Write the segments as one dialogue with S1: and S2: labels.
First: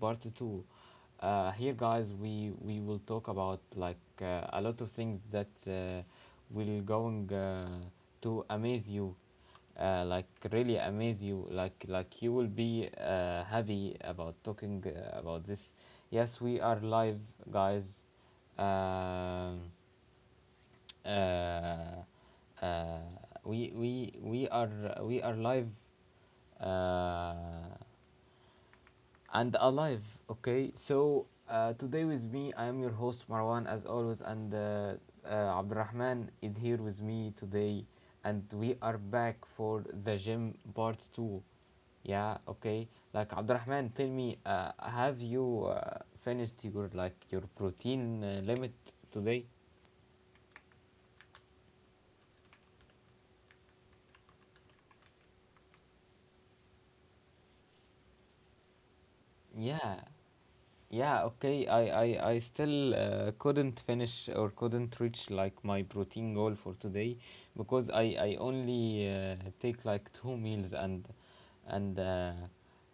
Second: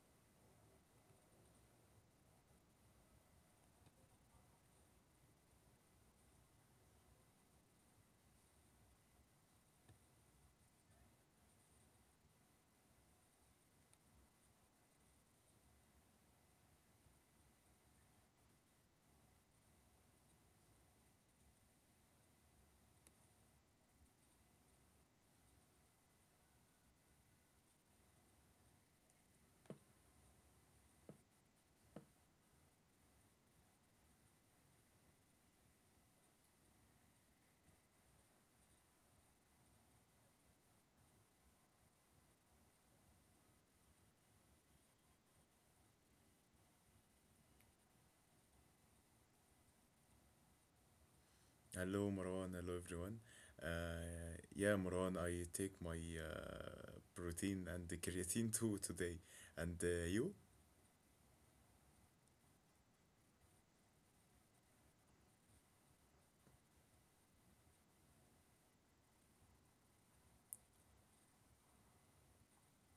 S1: part two. Here, guys, we will talk about like a lot of things that will going to amaze you, like really amaze you. Like you will be happy about talking about this. Yes, we are live, guys. Um, uh, uh, we we we are we are live uh, and alive. Okay, so today with me, I am your host Marwan as always, and Abdurrahman is here with me today, and we are back for the gym part two. Yeah, okay. Like Abdurrahman, tell me, have you finished your like your protein limit today?
S2: Hello, Marwan. Hello, everyone. Yeah, Marwan, I take my protein and the creatine too today. And
S1: Yeah,
S2: you?
S1: yeah, okay. I still couldn't finish or couldn't reach like my protein goal for today because I only take like 2 meals and uh,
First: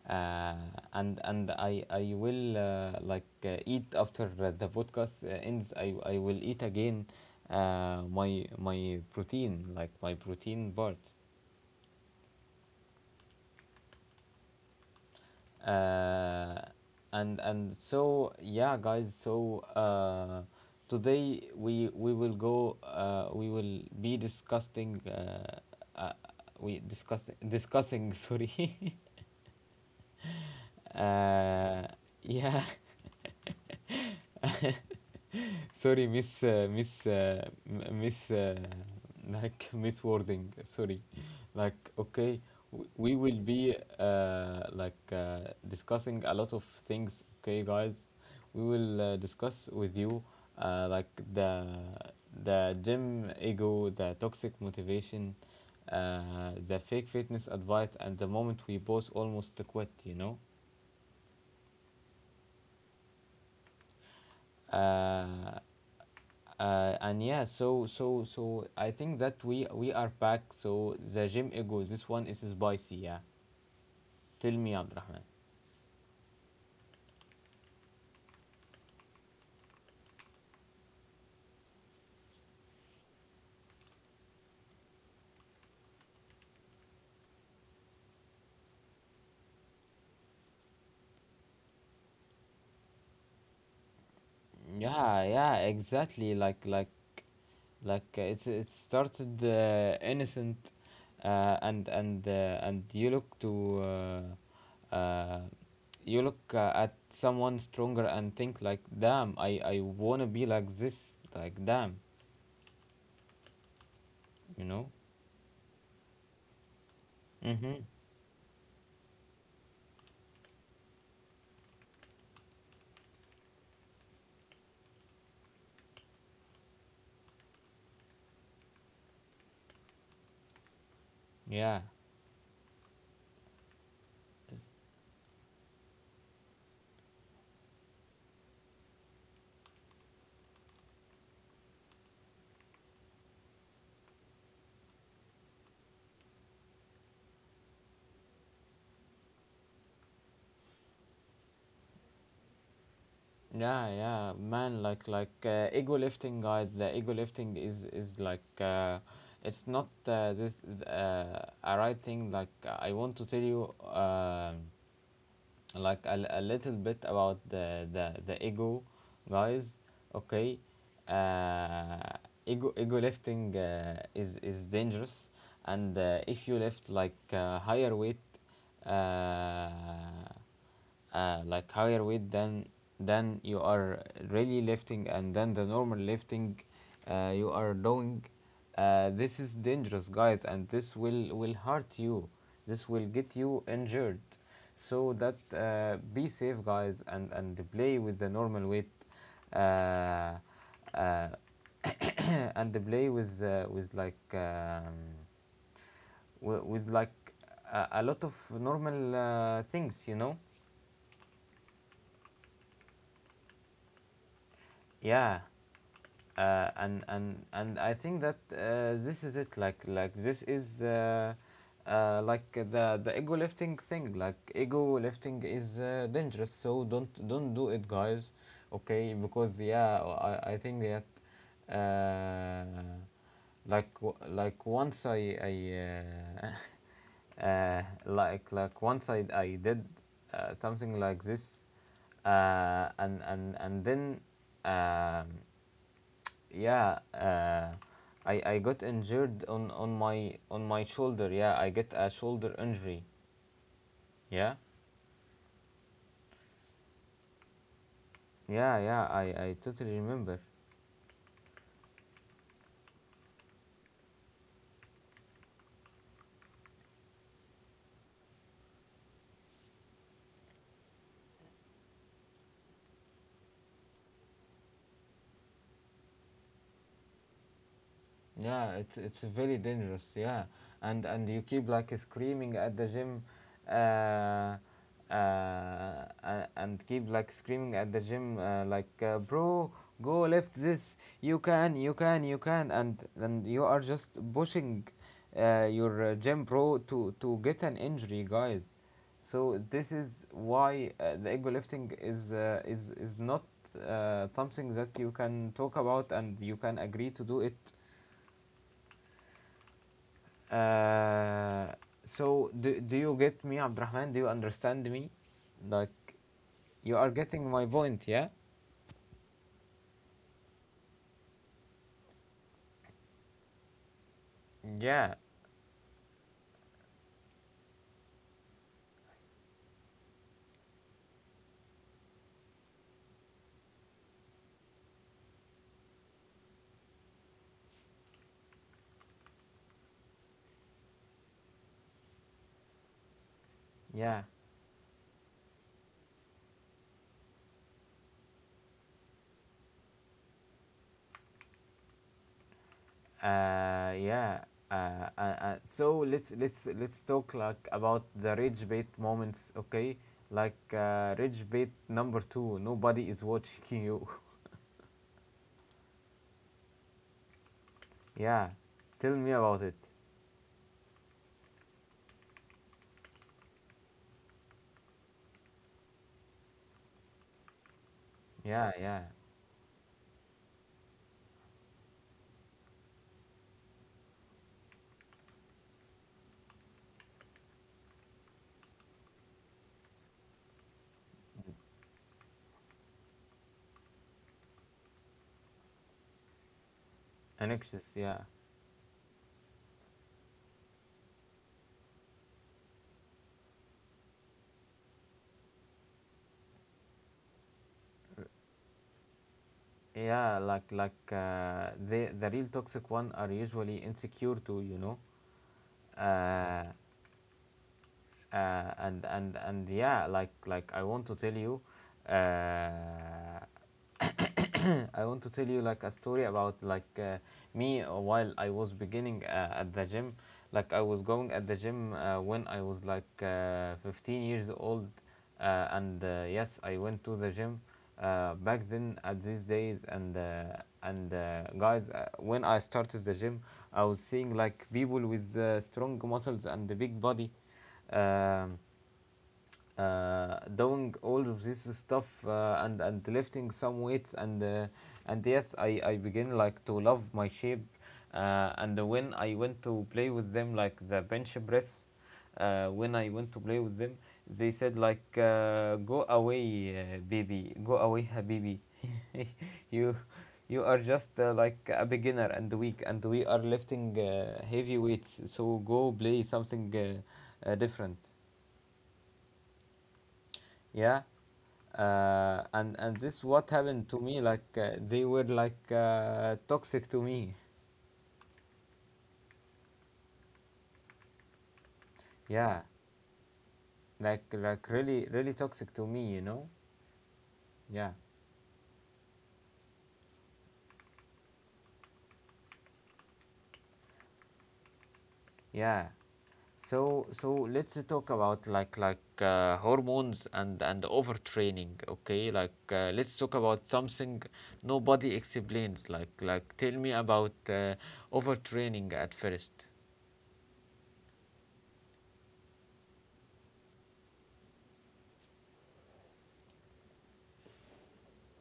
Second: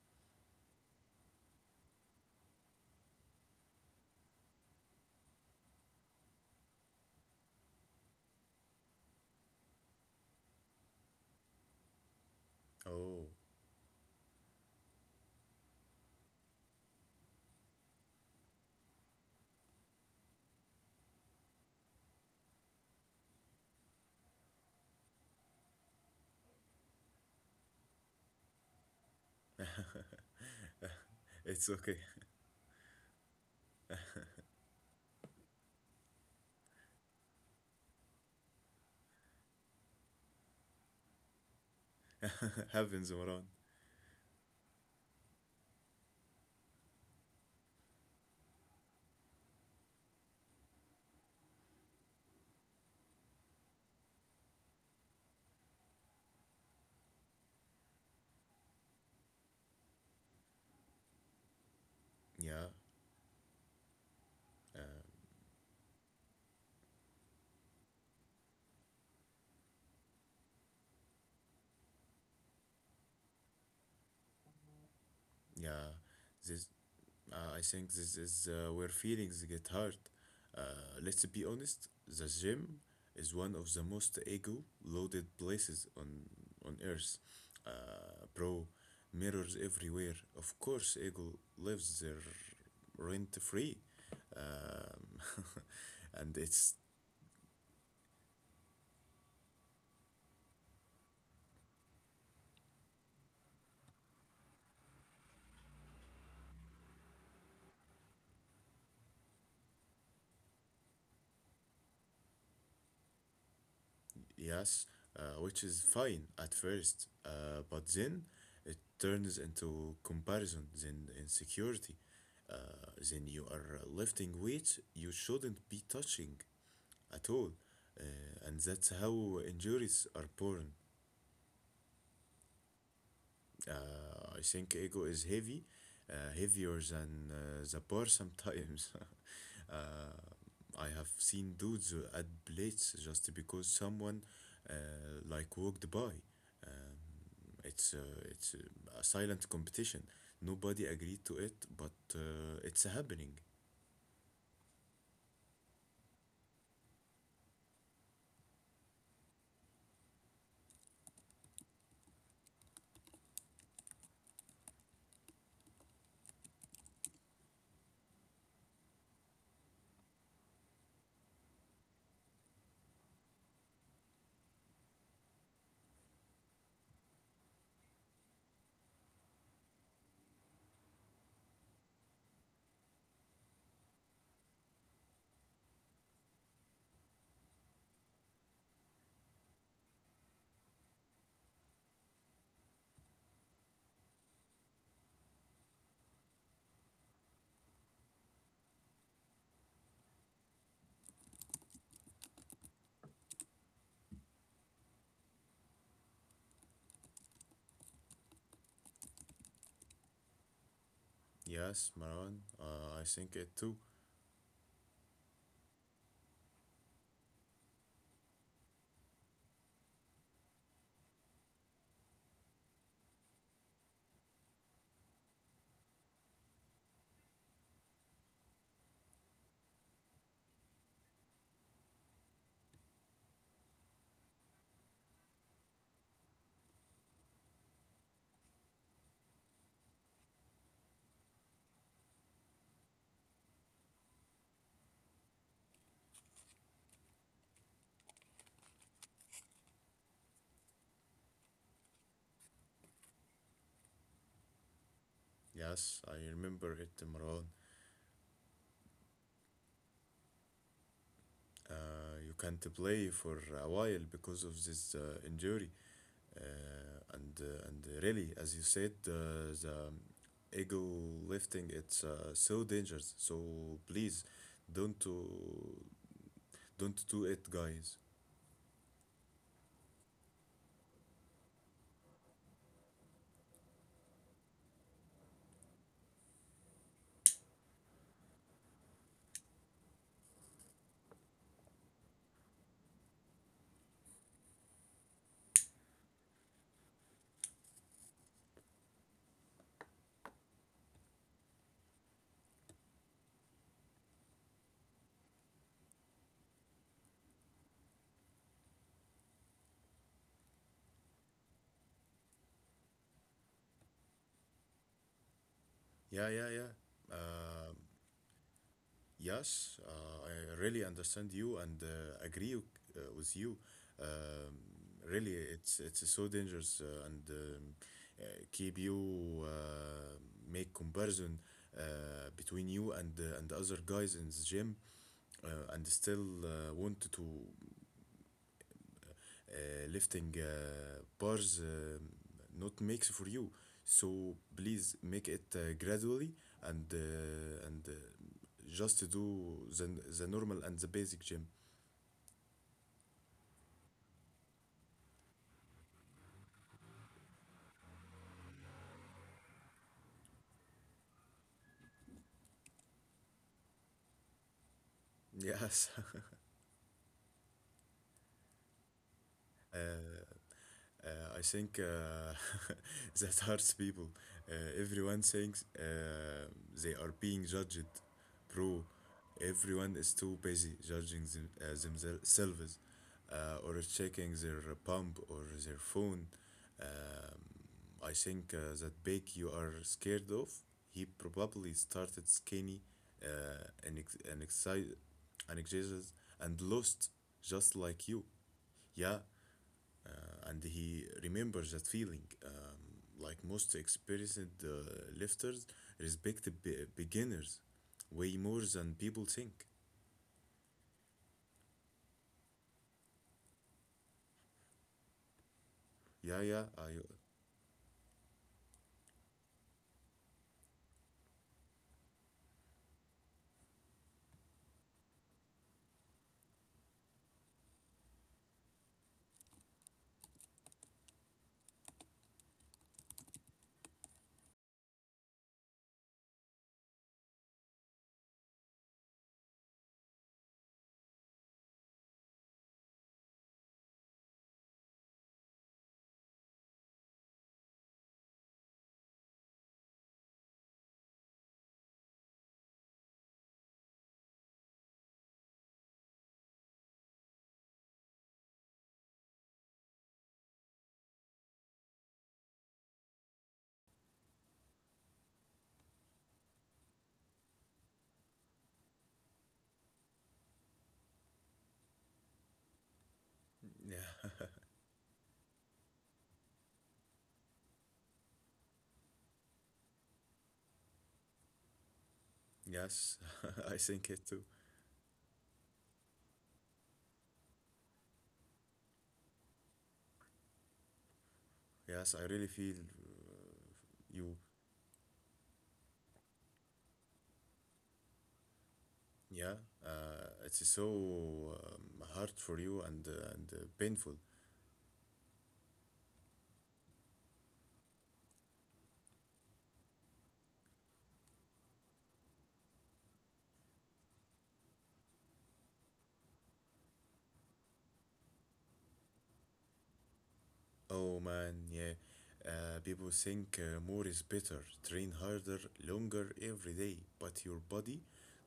S1: uh, and I will like eat after the podcast ends. I will eat again my protein like my protein bar.
S2: Oh,
S1: uh, and so yeah guys so today we will go we will be discussing uh, we discuss discussing sorry
S2: it's
S1: uh,
S2: okay.
S1: yeah Sorry, miss, like miss wording. Sorry, like okay, we
S2: Happens,
S1: will
S2: Marwan.
S1: be like discussing a lot of things. Okay, guys, we will discuss with you like the gym ego, the toxic motivation, the fake fitness advice, and the moment we both almost quit.
S2: Yeah, uh,
S1: Uh, and yeah so so I think that we are back. So the gym ego, this one is spicy. Yeah, tell me Abdurrahman.
S2: yeah. This I think this is where feelings get hurt. Uh, let's be honest, the gym is one of the most ego loaded places on earth. Bro, mirrors everywhere. Of course, ego lives there rent free.
S1: Yeah,
S2: Um,
S1: yeah, exactly. like
S2: and
S1: like
S2: it's
S1: like uh, it's it started innocent, and and you look to you look at someone stronger and think like, damn, I want to be like this. Like, damn, you know.
S2: Yes, which is fine at first,
S1: Mhm.
S2: but then it turns into comparison, then insecurity. Uh, then you are lifting weights you shouldn't be touching at all. And that's how injuries are born.
S1: Yeah.
S2: I think ego is heavy, heavier than the bar sometimes. uh, I have seen dudes who add plates just because someone uh, like walked by. Um, it's a silent competition. Nobody agreed to it, but it's happening.
S1: Yeah, yeah, man. Ego lifting, guys. The ego lifting is like it's not this a right thing. Like, I want to tell you like a little bit about the ego, guys. Okay. uh, Ego lifting is dangerous, and if you lift like higher weight, uh, like higher weight than you are really lifting and then the normal lifting you are doing, this is dangerous guys, and this will hurt you, this will get you injured. So that be safe, guys, and play with the normal weight, uh, uh, and play with like a lot of normal things, you know.
S2: Yes, Marwan. I think it too.
S1: Yeah. And and I think that this is it. Like this is like the ego lifting thing. Like ego lifting is dangerous. So don't do it, guys. Okay, because yeah, I think that. Uh, like like once I like once I did something like this, and then um, yeah, I got injured on my shoulder. Yeah, I get a shoulder injury. Yeah,
S2: Yes, I remember it, Marwan.
S1: yeah, I totally remember.
S2: You can't play for a while because of this injury. uh, and really as you said, the ego lifting it's so dangerous, so please don't do, don't do it, guys.
S1: Yeah, it's very dangerous. Yeah, and you keep like screaming at the gym, uh, uh, and keep like screaming at the gym, like bro, go lift this. You can, and you are just pushing, your gym bro to get an injury, guys. So this is why the ego lifting is is not something that you can talk about and you can agree to do it, uh, so do, do you get me, Abdurrahman? Do you understand me? Like
S2: Yeah, yeah, yeah.
S1: you are getting
S2: Um
S1: my point, yeah?
S2: yes, I really understand you and agree with you. um, Really
S1: Yeah,
S2: it's so dangerous, and keep you make comparison between you and other guys in the gym and still want to lifting bars not makes for you, so
S1: yeah,
S2: please make it gradually, and just do the normal and the basic gym.
S1: yeah. So let's let's talk like about the rage bait moments, okay? Like rage bait number two. Nobody is watching you.
S2: Yes.
S1: Yeah, tell me
S2: uh,
S1: about it.
S2: Uh, I think that hurts people. Everyone thinks they are being judged, bro.
S1: Yeah, yeah.
S2: Everyone is too busy judging themselves, or checking their pump or their phone. Um, I think that bake you are scared of, he probably started skinny and, excited and exercise and lost just like
S1: Anxious.
S2: you.
S1: Yeah,
S2: Yeah, uh, and he remembers that feeling. Like most experienced lifters, respect the beginners way more than people think.
S1: yeah. Like the real toxic one are usually insecure too. You know,
S2: Yeah, yeah,
S1: uh, and yeah like I want to tell you uh, I want to tell you like a story about like me while I was beginning at the gym. Like I was going at the gym when I was like 15 years old, and yes, I went to the gym back then at these days. And Guys, when I started the gym, I was seeing like people with strong muscles and a big body. Um, Doing all of this stuff and lifting some weights, and yes I begin like to love my shape, and when I went to play with them like the bench press, when I went to play with them, they said like go away, baby, go away habibi. you you are just like a beginner and weak, and we are lifting
S2: yeah,
S1: heavy weights, so go play something different. Yeah. And this
S2: yes,
S1: what
S2: I
S1: happened to
S2: think
S1: me,
S2: it too.
S1: like they were like toxic to me.
S2: Yes, I really
S1: Yeah,
S2: feel you.
S1: like really really toxic to me, you know. Yeah,
S2: Yeah, it's so hard for you and painful.
S1: yeah. So so let's talk about like hormones and overtraining. Okay, like let's talk about something nobody explains. Like tell me about overtraining at first.
S2: Oh man, yeah. People think more is better. Train harder, longer every day. But your body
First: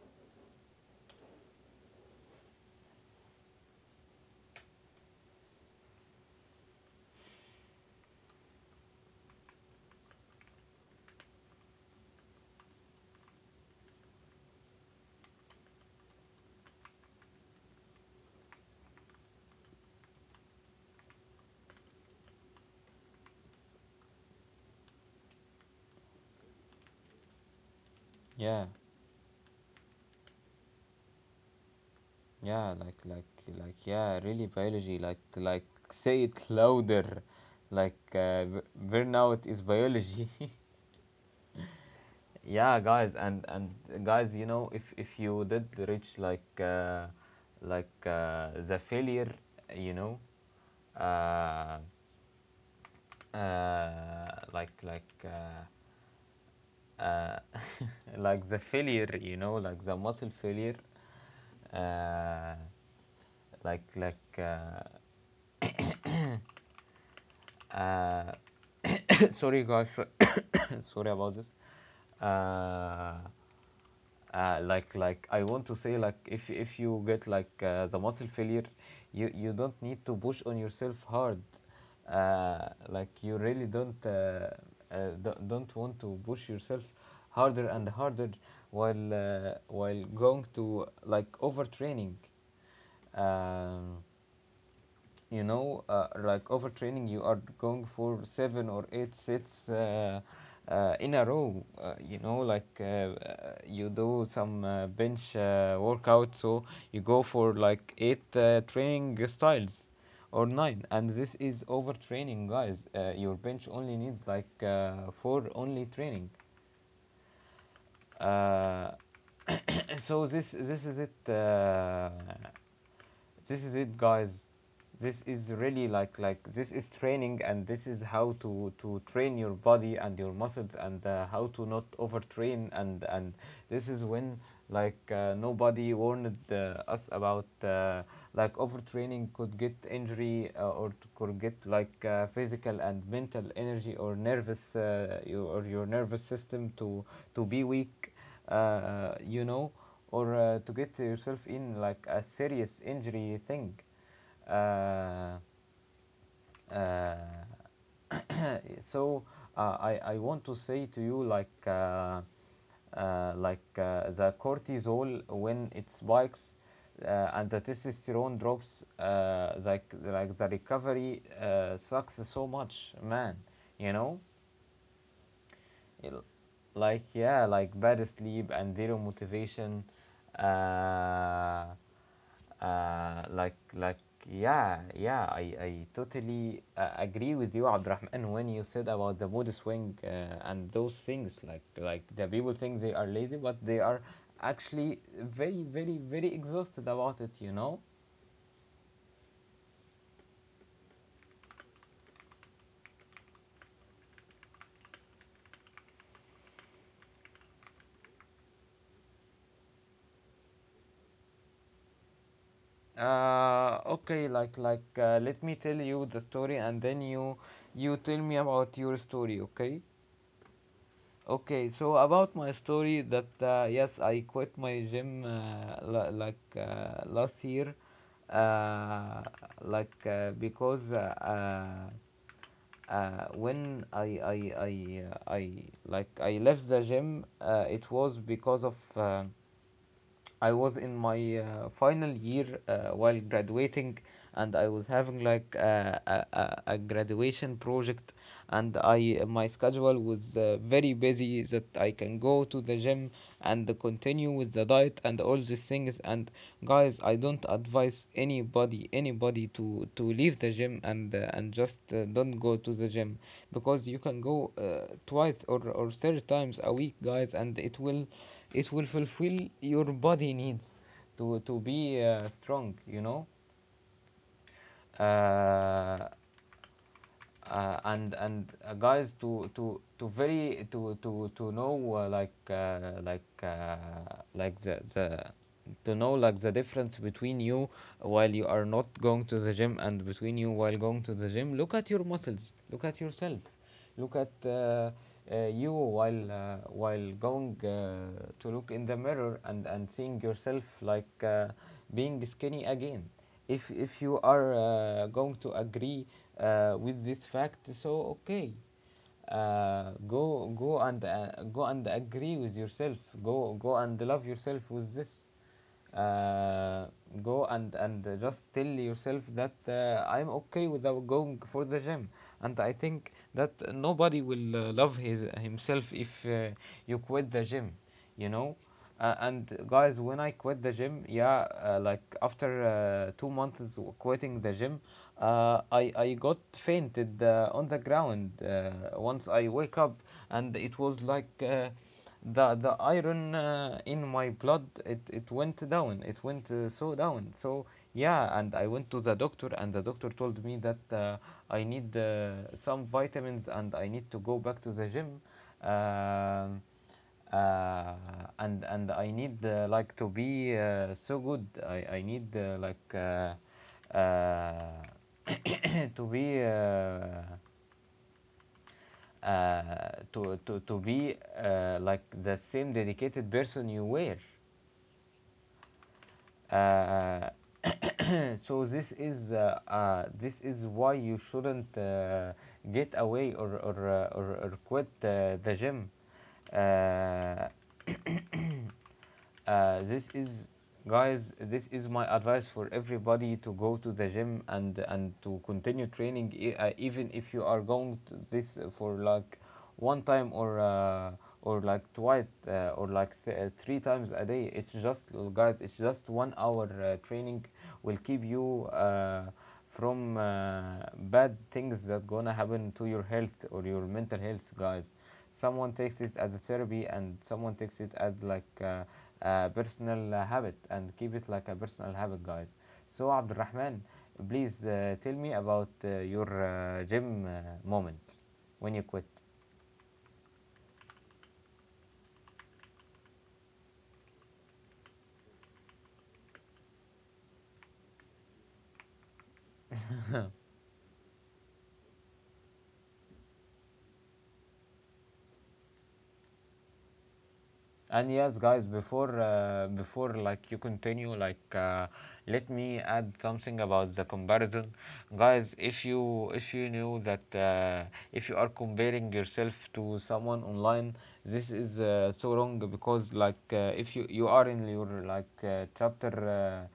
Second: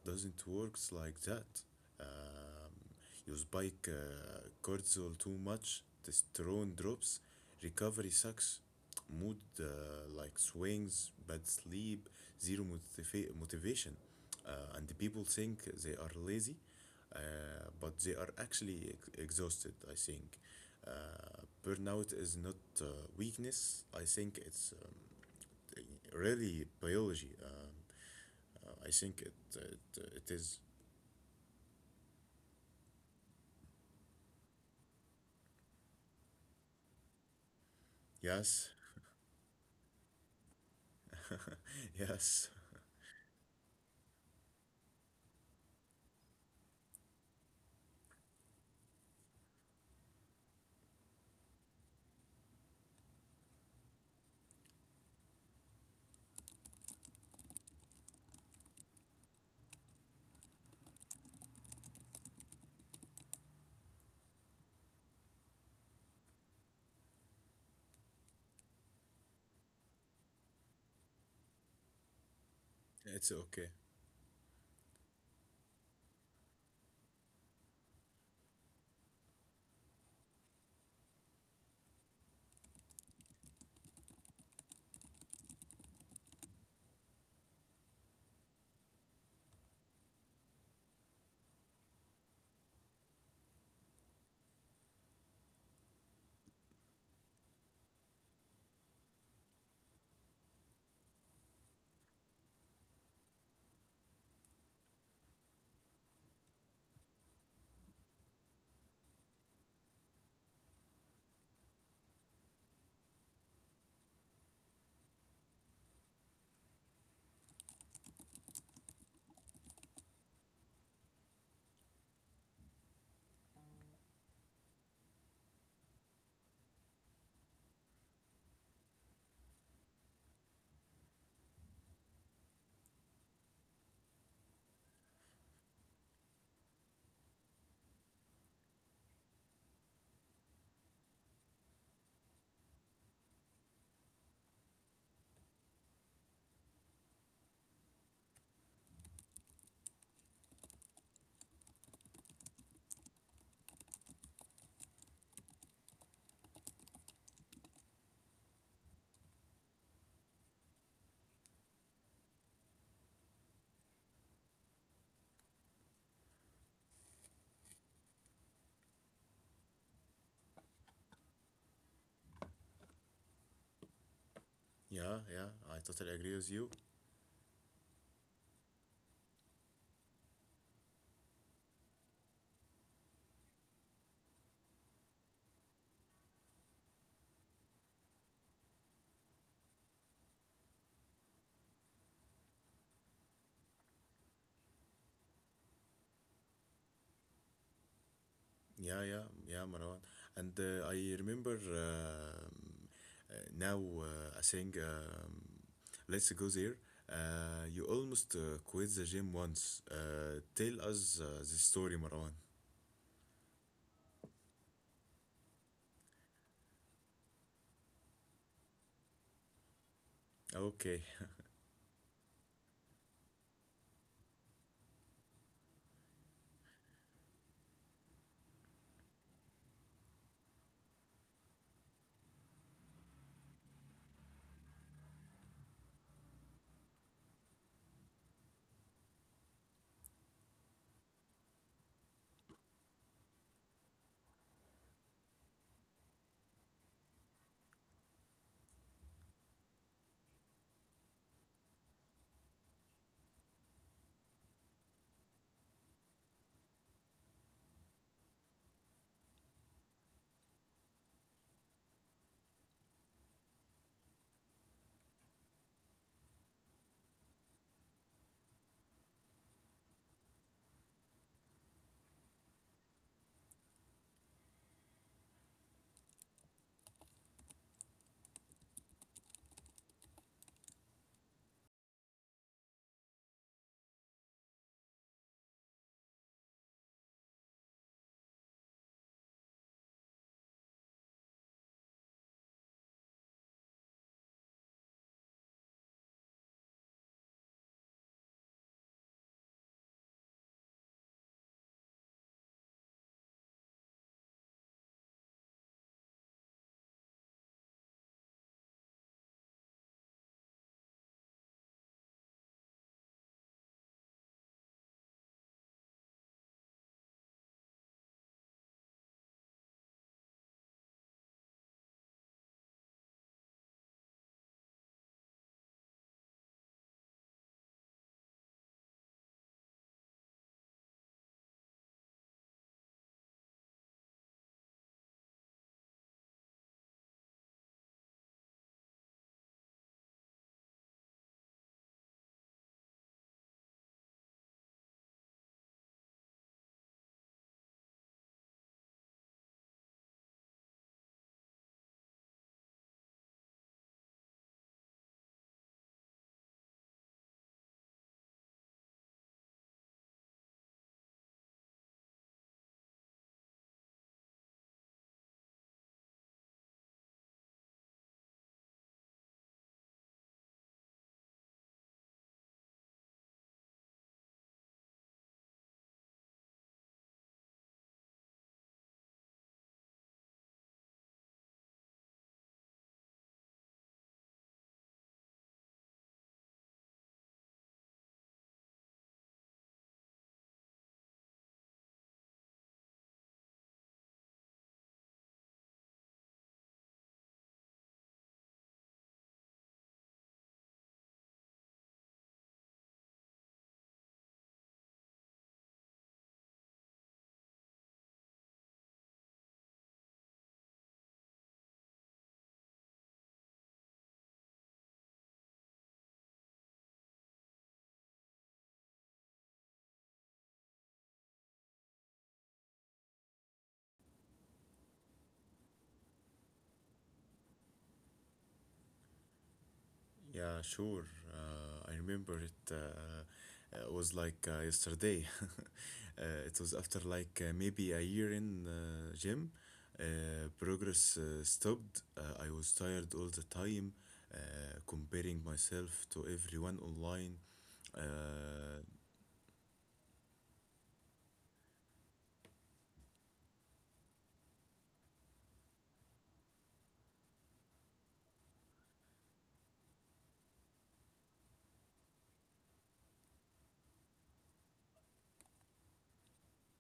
S2: doesn't work like that. Um, you spike cortisol too much, testosterone drops, recovery sucks, mood like swings, bad sleep, zero motivation. And the people think they are lazy, but they are actually exhausted, I think. Burnout is not uh, weakness, I think it's really biology.
S1: Yeah.
S2: I think it is.
S1: Yeah, like yeah, really biology. Like say it louder. Like
S2: Yes,
S1: burnout is biology.
S2: yes,
S1: Yeah, guys, and guys, you know, if you did reach like the failure, you know, uh, uh, like like uh, uh, like the failure, you know, like the muscle failure. Uh, like like uh, Uh, sorry, guys. Sorry about this. Uh,
S2: it's okay.
S1: like I want to say, like, if you get like the muscle failure, you don't need to push on yourself hard. Like you really don't don't want to push yourself harder and harder while going to like overtraining. Um, you know, like overtraining, you are going for 7 or 8 sets in a row. You know, like you do some bench workout, so you go for like eight training styles or nine, and this is overtraining, guys. Your bench only needs like 4 only training. Uh, so this is it. This is it, guys. This is really like this is training, and this is how to train your body and your muscles, and how to not overtrain. And this is when like nobody warned us about like overtraining could get injury or could get like physical and mental energy or nervous your, or your nervous system to be weak, you know, or to get yourself in like a serious injury thing. Uh, uh, so I want to say to you, like the cortisol when it spikes and the testosterone drops, like the recovery sucks so much, man, you know.
S2: Yeah, yeah, I totally
S1: l-
S2: agree with you.
S1: like, yeah, like bad sleep and zero motivation, uh, uh, like like yeah yeah I totally agree with you Abdurrahman when you said about the mood swing and those things. Like the people think they are lazy, but they are actually very very very exhausted about it, you know.
S2: Yeah, yeah, yeah, Marwan. And I remember, now I think, let's go there. You almost quit the gym once. Tell us the story, Marwan.
S1: Okay, like let me tell you the story, and then you tell me about your story, okay.
S2: Okay.
S1: Okay, so about my story that yes, I quit my gym like last year, uh, like because when I like I left the gym, it was because of I was in my final year while graduating, and I was having like a graduation project, and I my schedule was very busy that I can go to the gym and continue with the diet and all these things. And guys, I don't advise anybody to leave the gym, and just don't go to the gym, because you can go twice or 3 times a week, guys, and it will fulfill your body needs to be strong, you know. uh, and guys, to very to know like the to know like the difference Between you while you are not going to the gym and between you while going to the gym, look at your muscles, look at yourself. Look at you while going To look in the mirror and seeing yourself being skinny again. If you are going to agree with this fact, so okay. Go and go and agree with yourself. Go and love yourself with this uh, go and just tell yourself that I'm okay without going for the gym. And I think that nobody will love his himself if you quit the gym you know and guys, when I quit the gym, yeah, like after 2 months quitting the gym, I got fainted on the ground. Once I wake up, and it was like the iron in my blood, it went down, it went so down. So yeah, and I went to the doctor, and the doctor told me that I need some vitamins, and I need to go back to the gym. um, uh, and I need like to be so good. I need uh, to be uh, to be like the same dedicated person you were. Uh, so this is why you shouldn't get away or or quit the gym. Uh, this is, guys, this is my advice for everybody to go to the gym and to continue training, even if you are going to this for like one time or like twice or like three times a day. It's just, guys, it's just 1 hour training will keep you from bad things that gonna happen to your health or your mental health, guys. Someone takes it as a therapy, and someone takes it as a personal habit and keep it like a personal habit, guys. So Abdurrahman, please, tell me about your gym moment when you quit.
S2: Yeah, sure. I remember it, was like yesterday. It was after like maybe a year in gym. Progress stopped. I was tired all the time, comparing myself to everyone online.
S1: And yes, guys,
S2: Uh,
S1: before before you continue, let me add something about the comparison, guys. If you knew that if you are comparing yourself to someone online, this is so wrong, because if you are in your chapter Uh,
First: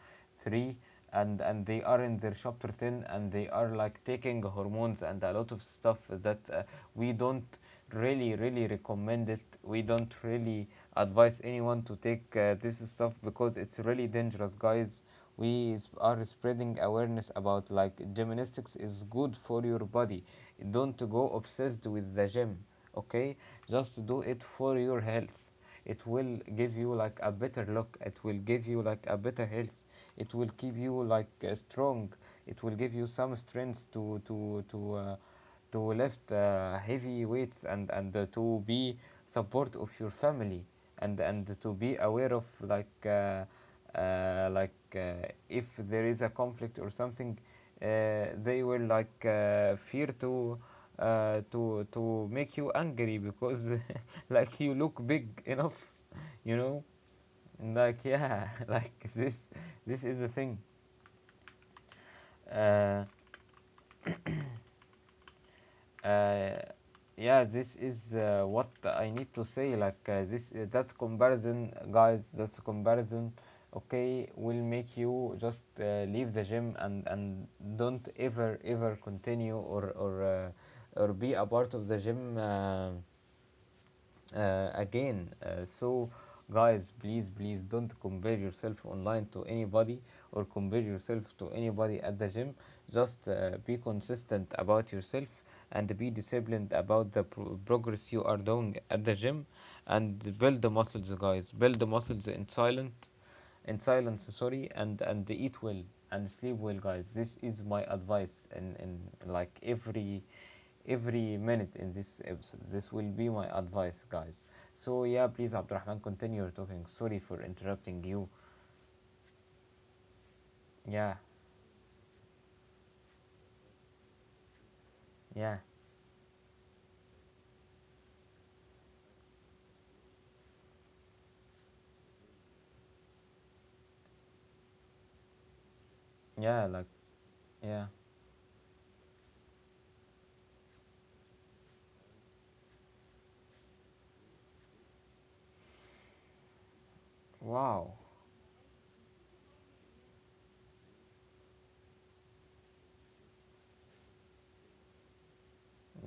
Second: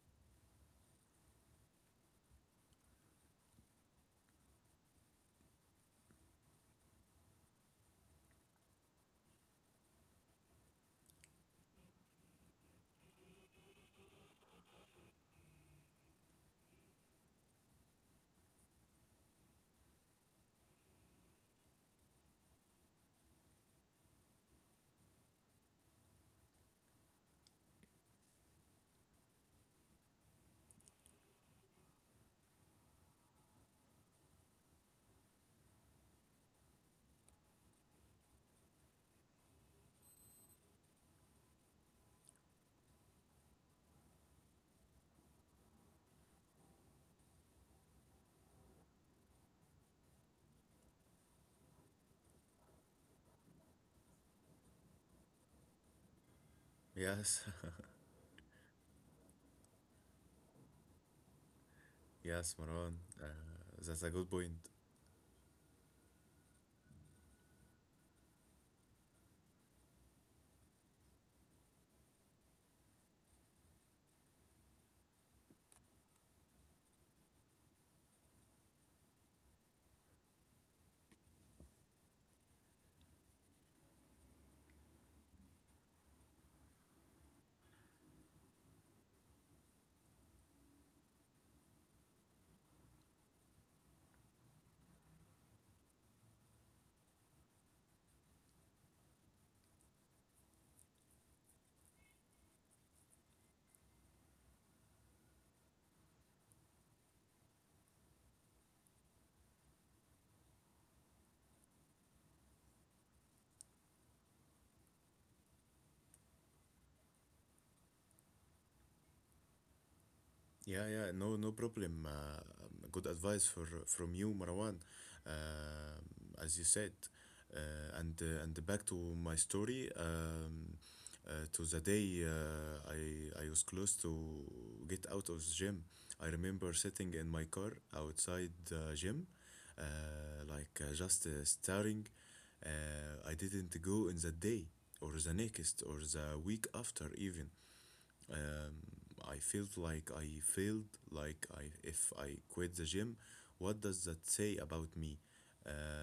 S1: three, and they are in their chapter ten, and they are like taking hormones and a lot of stuff that we don't really really recommend it. We don't really advise anyone to take this stuff, because it's really dangerous, guys. We are spreading awareness about like gymnastics is good for your body. Don't go obsessed with the gym, okay? Just do it for your health. It will give you like a better look, it will give you like a better health, it will keep you strong, it will give you some strength to lift heavy weights, and to be support of your family, and to be aware of if there is a conflict or something. They will fear to make you angry, because like you look big enough, you know.
S2: yes,
S1: Like yeah, like this is the thing.
S2: yes, Maran.
S1: uh,
S2: That's a good point.
S1: Uh, yeah, this is what I need to say. That comparison, guys. That's comparison. Okay, will make you just leave the gym, and don't ever ever continue or be a part of the gym again. So, guys, please, please, don't compare yourself online to anybody or compare yourself to anybody at the gym. Just be consistent about yourself, and be disciplined about the progress you are doing at the gym, and build the muscles, guys. Build the muscles in silent, in silence, sorry, and eat well, and sleep well, guys. This is my advice in like every minute in this episode. This will be my advice, guys. So yeah, please, Abdurrahman, continue your talking, sorry for interrupting you.
S2: Yeah,
S1: Yeah,
S2: yeah, no, no problem. Good advice for from you, Marwan.
S1: yeah,
S2: Um as you said, and back to my story. To the day I was close to get out of the gym. I
S1: yeah,
S2: remember
S1: like
S2: sitting in my car
S1: yeah,
S2: outside the gym, uh, like just staring. I didn't go in that day, or the next, or the week after even.
S1: wow,
S2: um, I felt like I failed, like I if I quit the gym, what does that say about me?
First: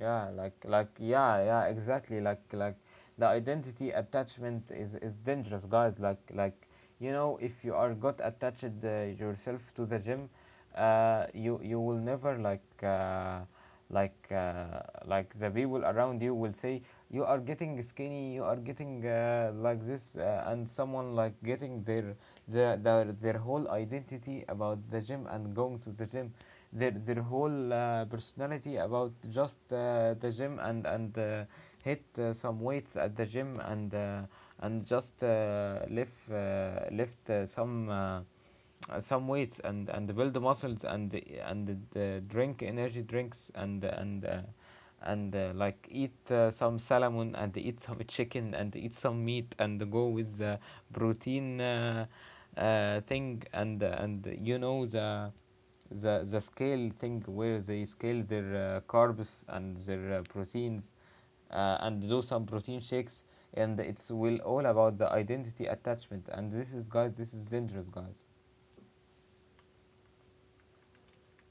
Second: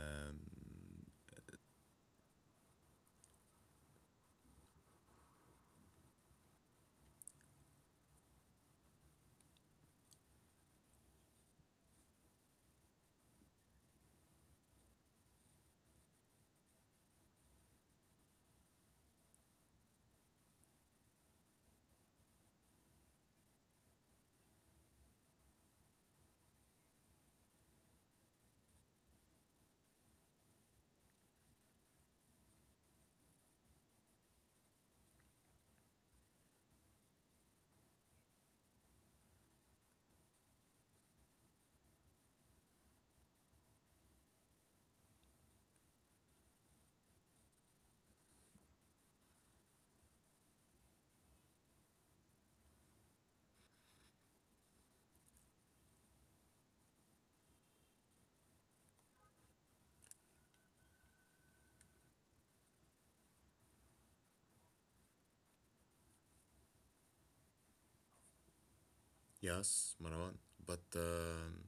S1: yeah, like yeah, yeah, exactly, like the identity attachment is dangerous, guys, like, you know, if you are got attached, yourself to the gym, you will never like uh, like the people around you will say you are getting skinny, you are getting like this, and someone like getting their whole identity about the gym and going to the gym, their whole personality about just the gym, and hit some weights at the gym, and just lift some weights, and build muscles, and and drink energy drinks, and like eat some salmon, and eat some chicken, and eat some meat, and go with the protein thing, and you know, the scale thing, where they scale their carbs and their proteins, and do some protein shakes, and it's will all about the identity attachment, and this is, guys, this is dangerous, guys.
S2: yes, Marwan, but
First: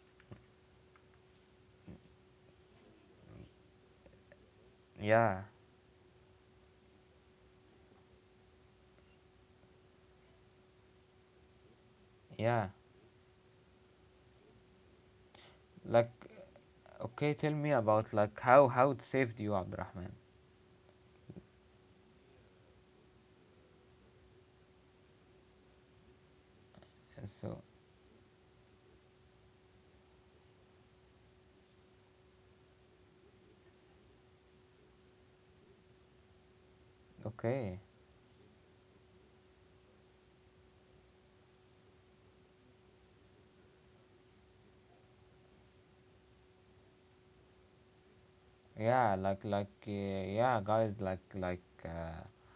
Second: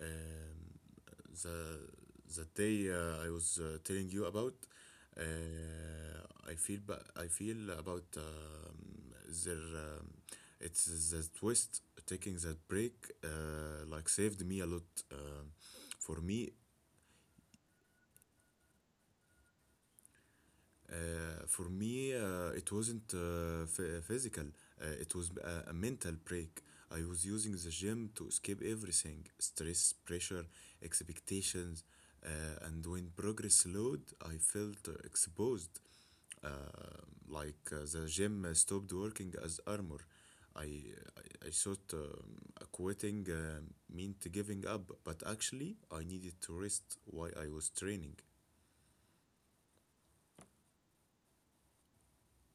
S2: um, the the day I was telling you about,
S1: Yeah,
S2: I feel I feel about their it's the twist taking that
S1: yeah,
S2: break like saved me a lot. Um
S1: like,
S2: for me,
S1: okay, tell me about like how it saved you, Abdurrahman.
S2: For me, it wasn't physical, it was a mental break. I was using
S1: So
S2: the gym to escape everything: stress, pressure, expectations. And when progress slowed, I felt exposed. Uh, like
S1: okay,
S2: the gym stopped working as armor. I thought, quitting meant giving up, but actually, I needed to rest while I was training.
S1: yeah, yeah guys, like like uh,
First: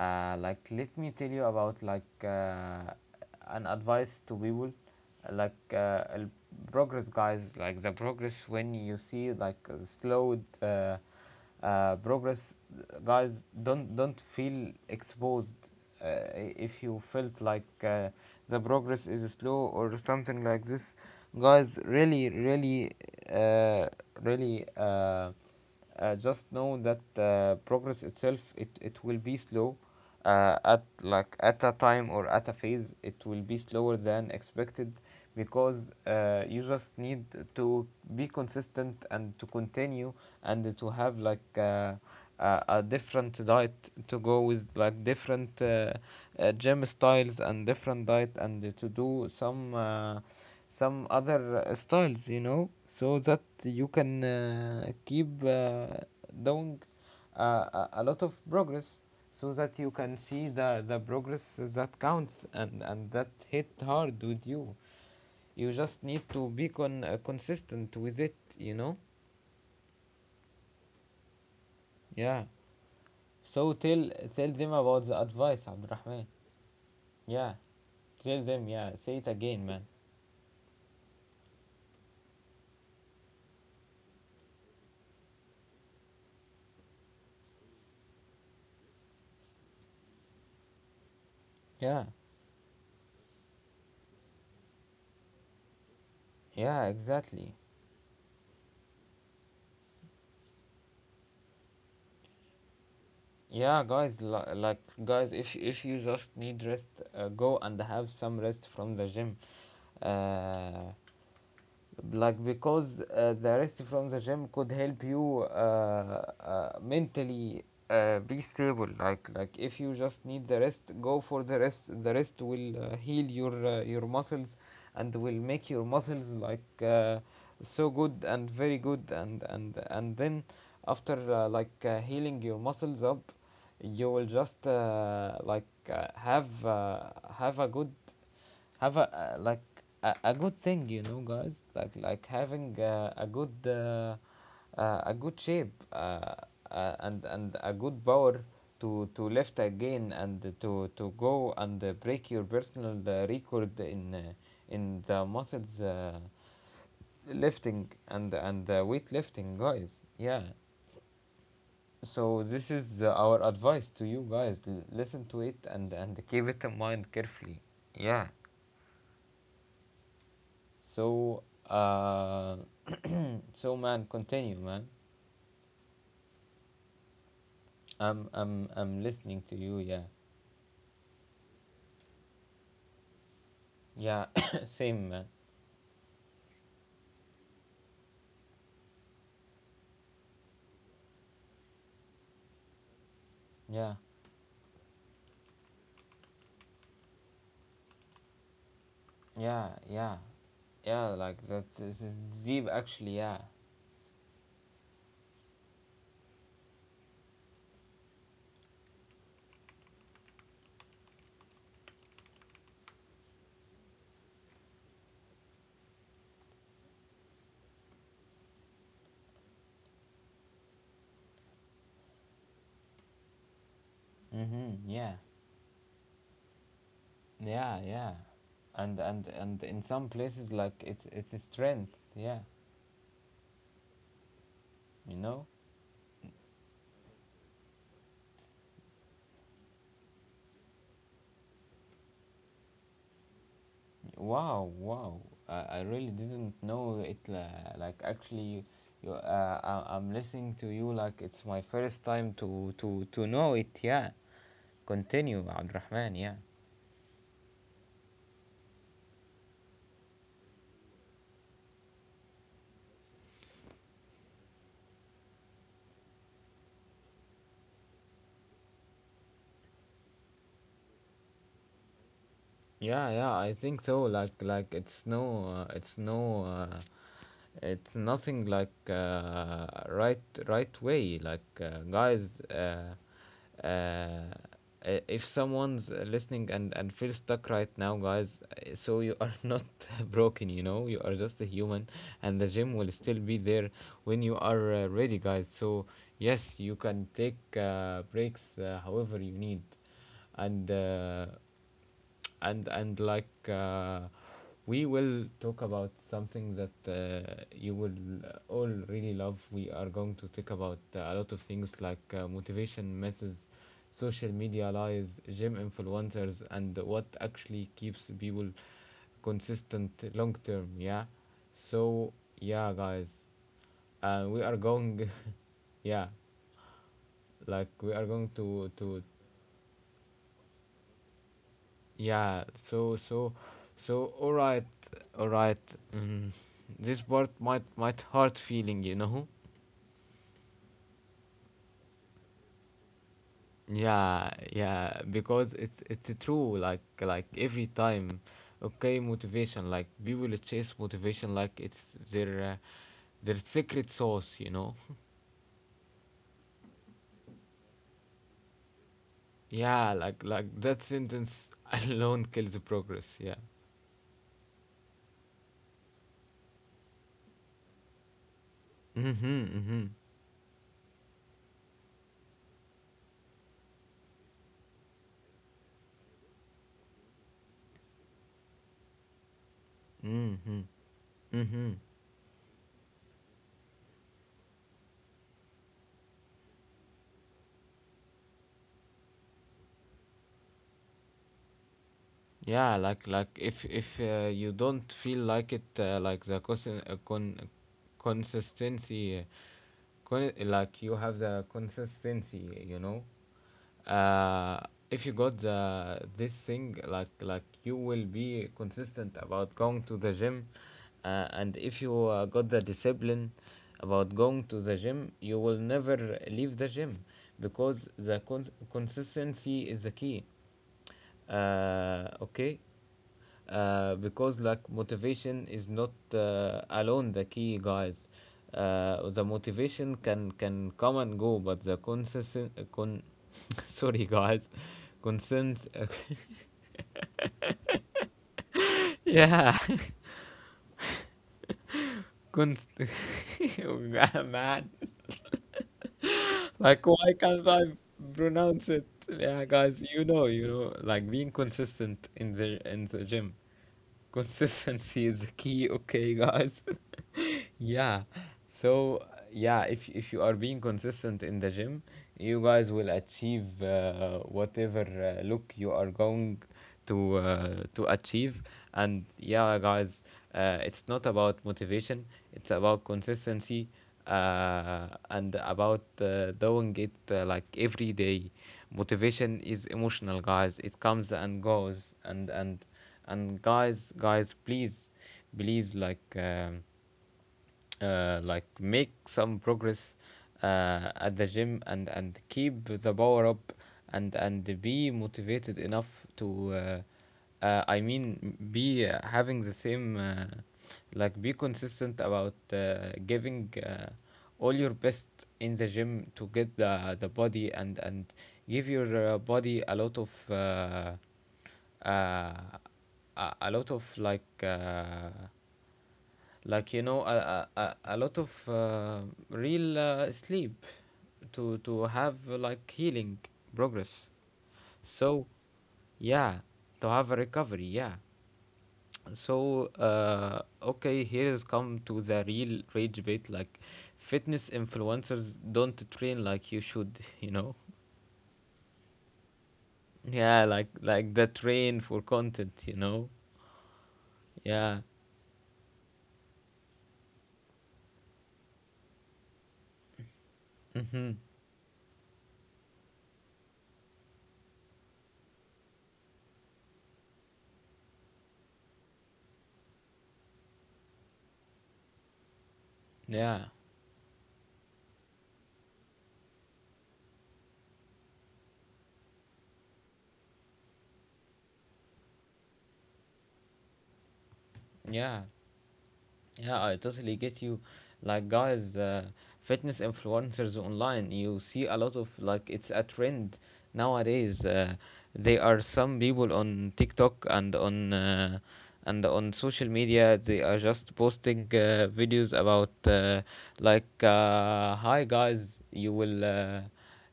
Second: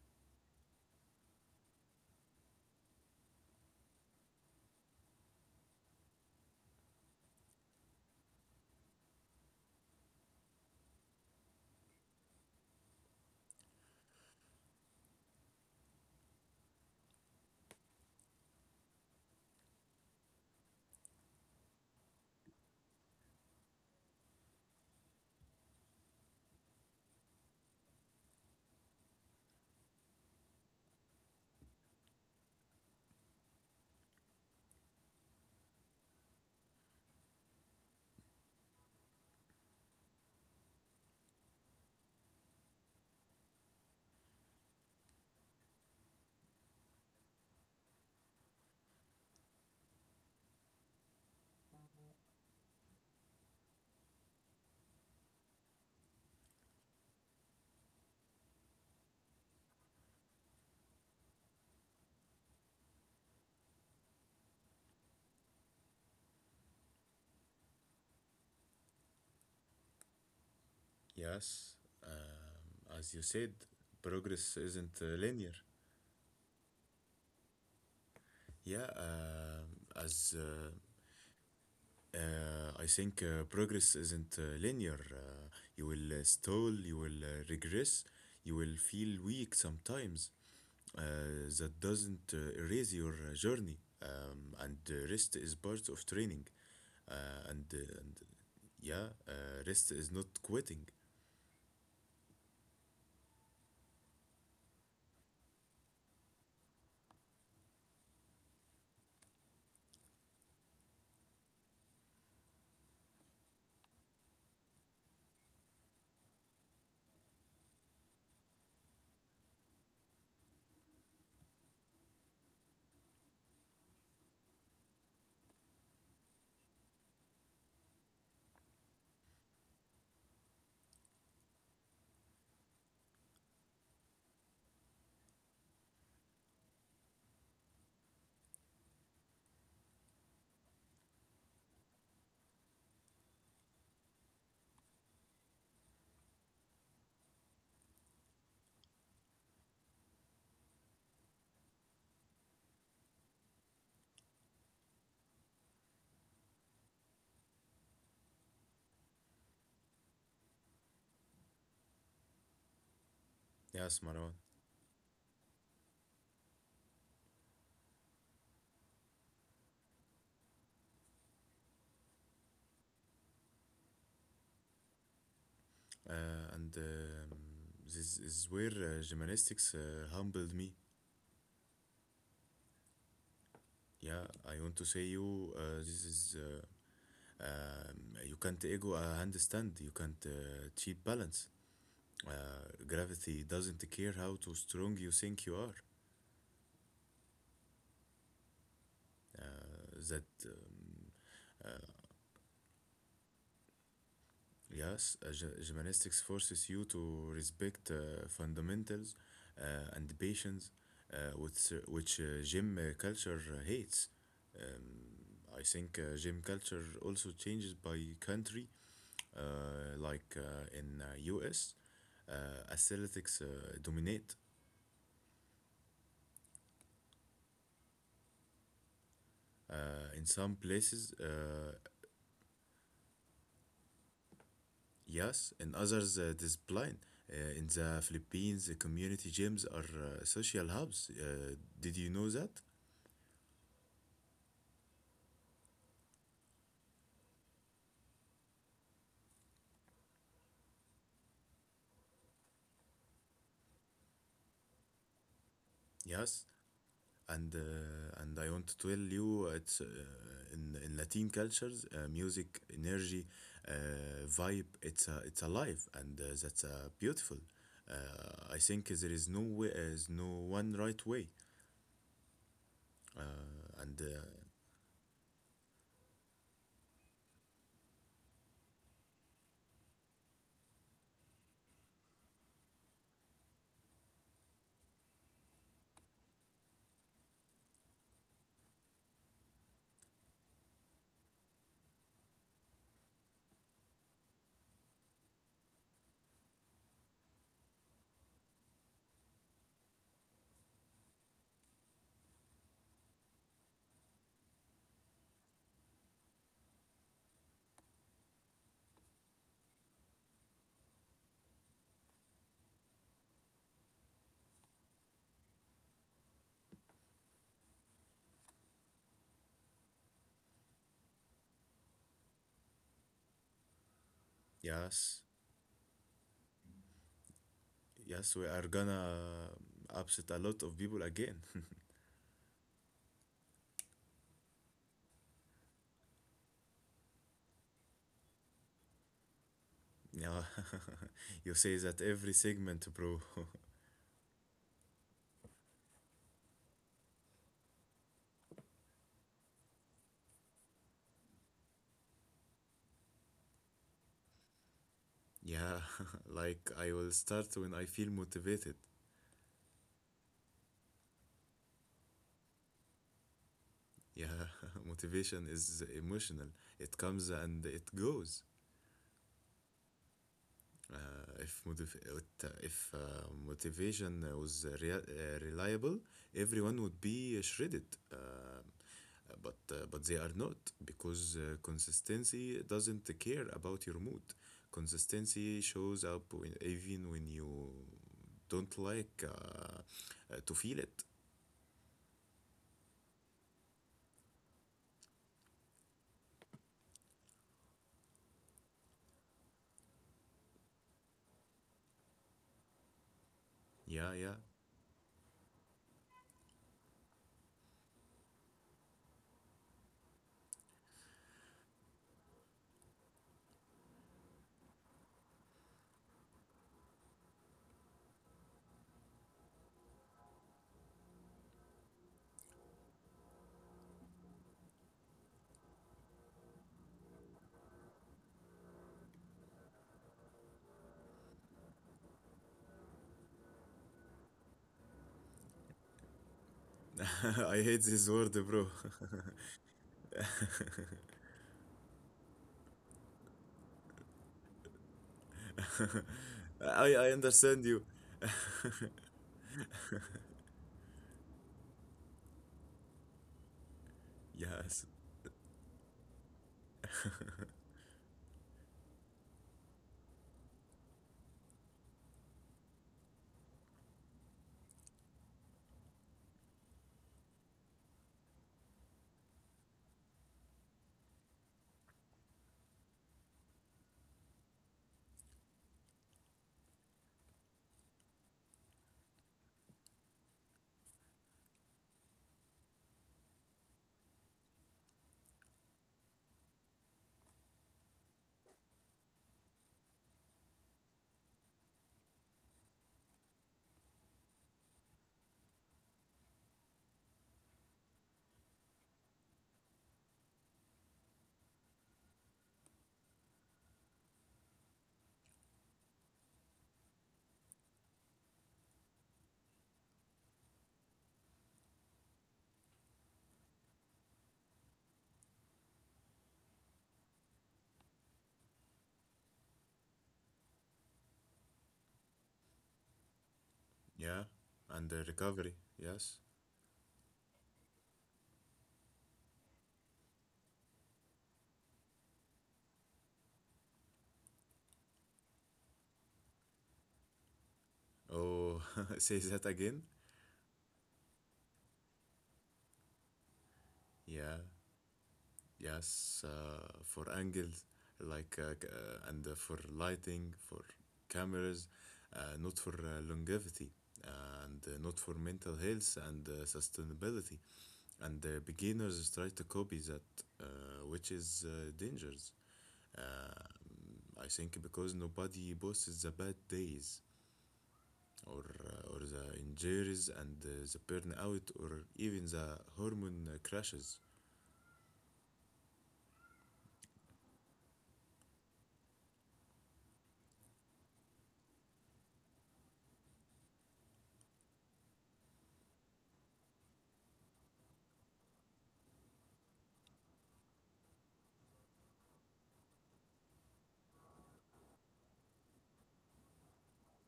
S1: uh, like let me tell you about an advice to people, like uh, progress, guys. Like the progress, when you see slowed progress, guys, don't feel exposed. uh, if you felt the progress is slow or something like this, guys, really really uh, really uh, just know that progress itself, it will be slow at like at a time or at a phase, it will be slower than expected, because you just need to be consistent and to continue and to have a different diet, to go with like different gym styles and different diet, and to do some other styles, you know, so that you can keep doing uh, a lot of progress, so that you can see the progress that counts, and that hit hard with you. You just need to be consistent with it, you know. Yeah,
S2: Yes,
S1: so
S2: as you
S1: tell,
S2: said,
S1: tell them about the
S2: progress
S1: advice,
S2: isn't
S1: Abdurrahman.
S2: linear.
S1: Yeah, tell them, yeah, say it
S2: Yeah,
S1: again, man.
S2: as I think progress isn't linear. You will stall, you will regress, you will feel weak sometimes. Uh,
S1: Yeah,
S2: that doesn't erase your journey, and rest is part
S1: yeah,
S2: of training.
S1: exactly.
S2: And yeah, rest is not quitting.
S1: Yeah, guys, like guys, if you just need rest, go and have some rest from the gym. Uh, like, because the rest from the gym could help you mentally be stable, like if you just need the rest, go for the rest. The rest will heal your muscles, and will make your muscles so good and very good, and then after healing your muscles up, you will just uh, have uh, have a good, have a a good thing, you know, guys, like having a good shape, and a good power to lift again, and to go and break your personal record in the muscles lifting, and weight lifting, guys. Yeah. So this is our advice to you, guys.
S2: Yes, Marwan.
S1: Listen to it, and keep it in mind carefully. Yeah. So, uh, so man, continue, man.
S2: And
S1: I'm
S2: This is
S1: listening to
S2: where
S1: you. Yeah,
S2: gymnastics humbled me.
S1: yeah, same,
S2: Yeah,
S1: man.
S2: I want to say you, this is you can't ego a handstand, you can't cheat balance. Uh,
S1: Yeah,
S2: gravity doesn't care how too strong you think you are.
S1: yeah, yeah,
S2: Uh,
S1: yeah.
S2: that
S1: Like that is deep, actually. Yeah.
S2: Yes, gymnastics forces you to respect fundamentals and patience, which gym culture hates. I think gym culture also changes by country, like in US, aesthetics
S1: Mm-hmm. Yeah,
S2: dominate.
S1: yeah, yeah. And in some places, like
S2: Uh,
S1: it's
S2: in
S1: it's a
S2: some
S1: strength.
S2: places,
S1: Yeah, you know.
S2: yes, in others, it is blind. In the Philippines, the community gyms are social hubs. Did you know that?
S1: Wow, wow. I really didn't know it. Like, actually, I'm listening to you like it's my first time to know it. Yeah. Continue, Abdurrahman. Yeah.
S2: Yes, and I want to tell you, it's in Latin cultures, music, energy, vibe. It's alive, and that's beautiful. Uh, I think there is no way, is no one right way,
S1: Yeah, yeah, I think so. Like it's
S2: and
S1: it's no, it's nothing like right way. Like, guys, uh, uh, uh, if someone's listening and feels stuck right now, guys, so you are not broken. You know, you are just a human, and the gym will still be there when you are ready, guys. So yes, you can take breaks however you need, and uh, and we will talk about something that you will all really love. We are going to talk about a lot of things, like motivation methods, social media lies, gym influencers, and what actually keeps people consistent long term, yeah. So yeah, guys, we are going
S2: yes,
S1: yeah, like we are going to
S2: yes, we are gonna upset a lot of people again.
S1: Yeah, so all right, all right. Mm, this part might hurt feeling, you know?
S2: Yeah, you say that every segment, bro.
S1: Yeah, yeah, because it's true, like every time. Okay, motivation, like people chase motivation like it's their uh, their secret sauce, you know?
S2: Yeah, like I will start when I feel motivated.
S1: Yeah, like that sentence alone kills the progress, yeah.
S2: Yeah, motivation is emotional. It comes and it goes.
S1: Mhm, mhm.
S2: Uh, if motivation was reliable, everyone would be shredded. Uh, but but they are
S1: Mhm.
S2: not, because
S1: Mhm.
S2: consistency doesn't care about your mood. Consistency shows up even when you don't like to feel it.
S1: Yeah, like if you don't feel like it, like the consistency, like you have the consistency, you know.
S2: Yeah, yeah.
S1: Uh, if you got the this thing, like you will be consistent about going to the gym, and if you got the discipline about going to the gym, you will never leave the gym because the consistency is the key. Okay. Because, like, motivation is not alone the key, guys. The motivation can come and go, but the consistent con sorry guys, consent
S2: I hate this word, bro.
S1: yeah Cons- man, like,
S2: I
S1: why
S2: I
S1: can't I
S2: understand you.
S1: pronounce it? Yeah, guys, you know, like, being consistent in the gym,
S2: Yes.
S1: consistency is the key, okay guys. Yeah, so yeah, if you are being consistent in the gym, you guys will achieve whatever look you are going to achieve. And yeah, guys, it's not about motivation, it's about consistency, and about doing it like every day. Motivation is emotional, guys, it comes and goes. And guys, guys, please, please, like like make some progress at the gym, and keep the power up, and be motivated enough to I mean, be having the same, like, be consistent about giving all your best in the gym to get the body, and give your body a lot of uh, a lot of, like, like, you know, a lot of real sleep to have, like, healing progress.
S2: Yeah. And the
S1: So
S2: recovery. Yes.
S1: yeah, to have a recovery, yeah. So okay, here is come to the real rage bait. Like, fitness influencers don't train like you should, you know.
S2: Oh, say that again.
S1: Yeah, like the train for content, you know.
S2: Yeah.
S1: Yeah.
S2: Yes. For angles, like c- and for lighting, for
S1: Mm-hmm.
S2: cameras, not for longevity, and not for mental health and sustainability. And the beginners try to copy that, which is dangerous. Uh,
S1: Yeah,
S2: I think because nobody posts the bad days, or the injuries and the burnout or even the hormone crashes.
S1: yeah. Yeah, I totally get you. Like, guys, fitness influencers online, you see a lot of, like, it's a trend nowadays. There are some people on TikTok and on social media. They are just posting videos about like, hi guys, you will uh,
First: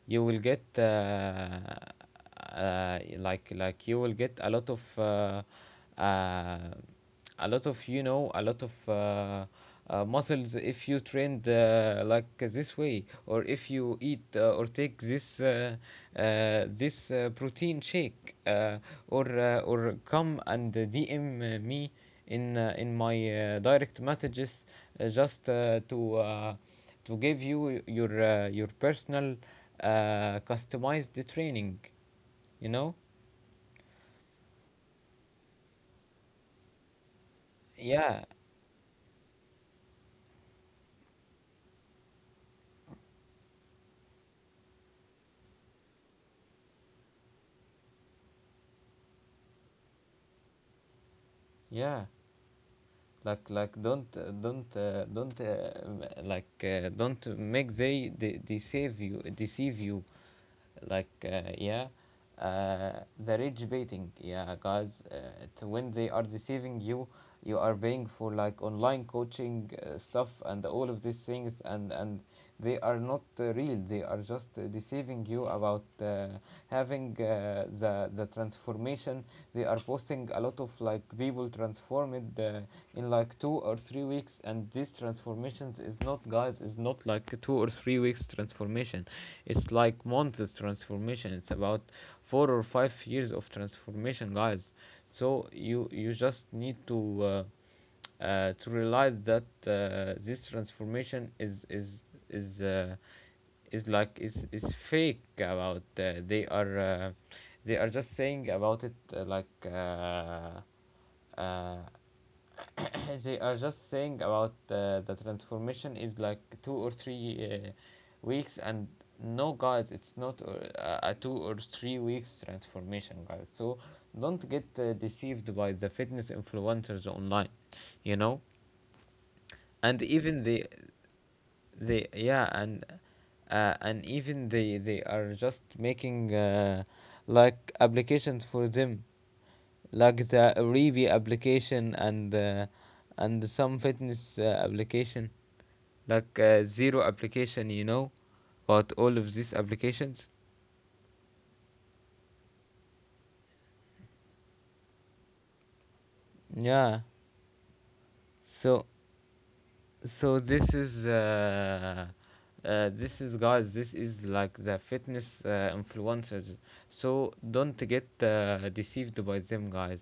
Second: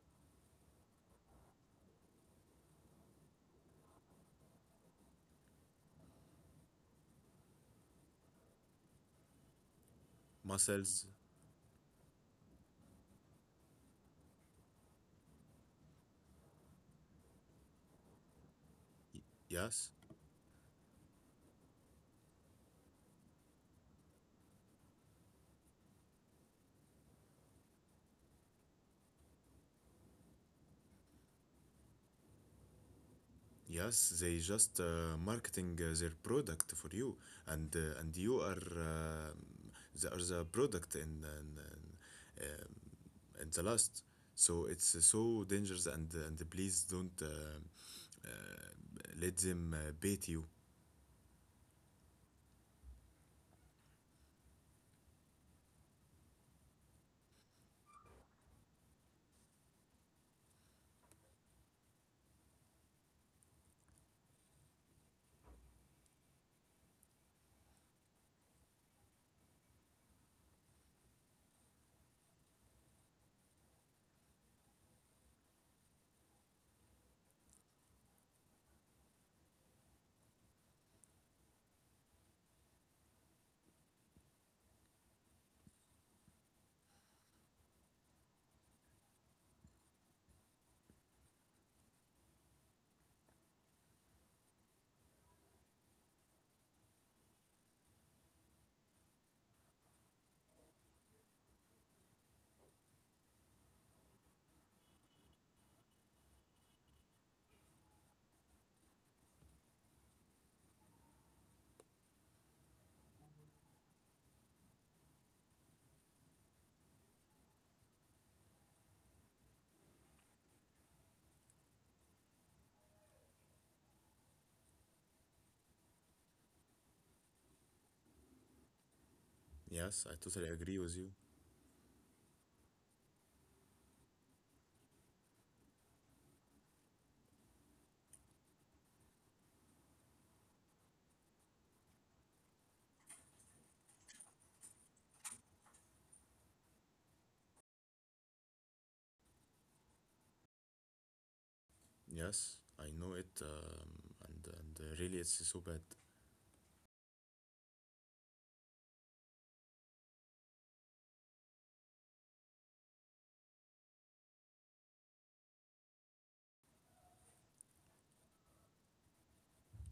S1: you will get. Like you will get a lot of uh, a lot of, you know, a lot of muscles if you
S2: Muscles,
S1: train like this way, or if you eat or take this protein shake, uh, or
S2: y-
S1: uh, or
S2: yes,
S1: come and DM me in my direct messages, just to give you your personal customized training, you know.
S2: yes, they just marketing their product for you,
S1: Yeah,
S2: and you are the are the product in, um, in the last, so it's so dangerous, and please don't uh, let them bait you.
S1: yeah, like don't make they deceive you, like, yeah. uh, the rich baiting, yeah, guys. When they are deceiving you, you are paying for, like, online coaching stuff and all of these things, and they are not real, they are just deceiving you about having the transformation. They are posting a lot of, like, people transformed in, like, 2 or 3 weeks, and this transformation is not, guys, is not like 2 or 3 weeks transformation, it's like months transformation, it's about 4 or 5 years of transformation, guys. So you just need to realize that this transformation is uh, is like is fake. About they are just saying about it they are just saying about the transformation is like two or three weeks, and no, guys, it's not a 2 or 3 weeks transformation, guys. So don't get deceived by the fitness influencers online, you know. And
S2: Yes, I
S1: even
S2: totally agree with you.
S1: they, yeah. And even they are just making like applications for them, like the Reebok application, and some fitness application, like zero application, you know, about all of these applications,
S2: Yes, I know it, and really, it's so bad.
S1: yeah. So, so this is, guys. This is like the fitness influencers. So don't get deceived by them, guys.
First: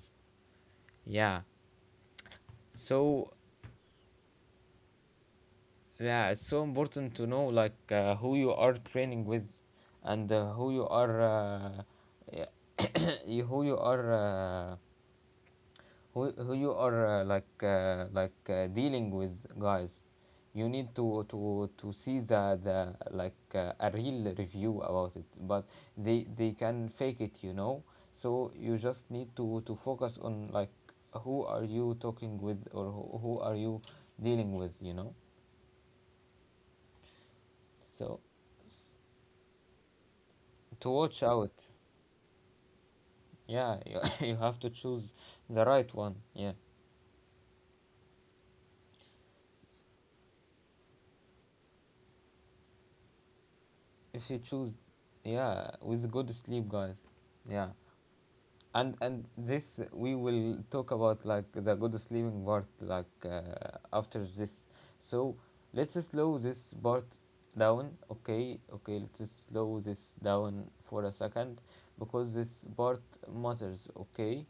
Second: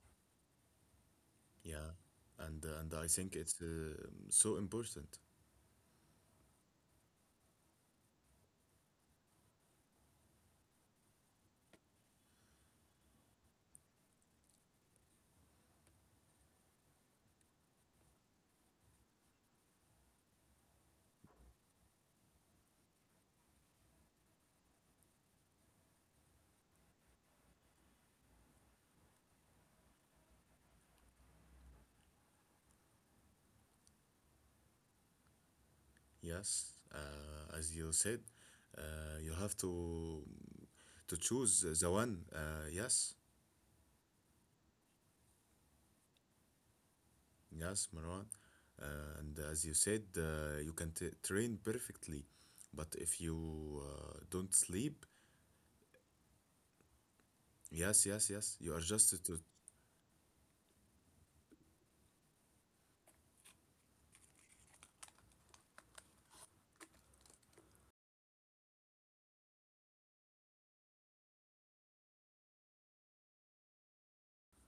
S1: Yeah.
S2: Yeah, and I
S1: So
S2: think it's so important.
S1: yeah, it's so important to know, like, who you are training with, and who you are y- who you are. Uh, who you are dealing with, guys. You need to see the like a real review about it, but they can fake it, you know. So you just need to focus on, like, who are you talking with, or who are you dealing with, you know.
S2: Yes, as you said,
S1: So s-
S2: you have
S1: to
S2: to
S1: watch
S2: choose
S1: out.
S2: the one. Yes,
S1: Yeah, you have to choose the right one, yeah.
S2: yes, Marwan. And as you said, you can t train perfectly, but if you
S1: If you
S2: don't
S1: choose,
S2: sleep,
S1: yeah, with good sleep, guys, yeah.
S2: yes, yes, yes, you are
S1: and
S2: just to.
S1: and this, we will talk about, like, the good sleeping part, like after this. So let's slow this part down. Okay, okay, let's slow this down for a second because this part matters, okay.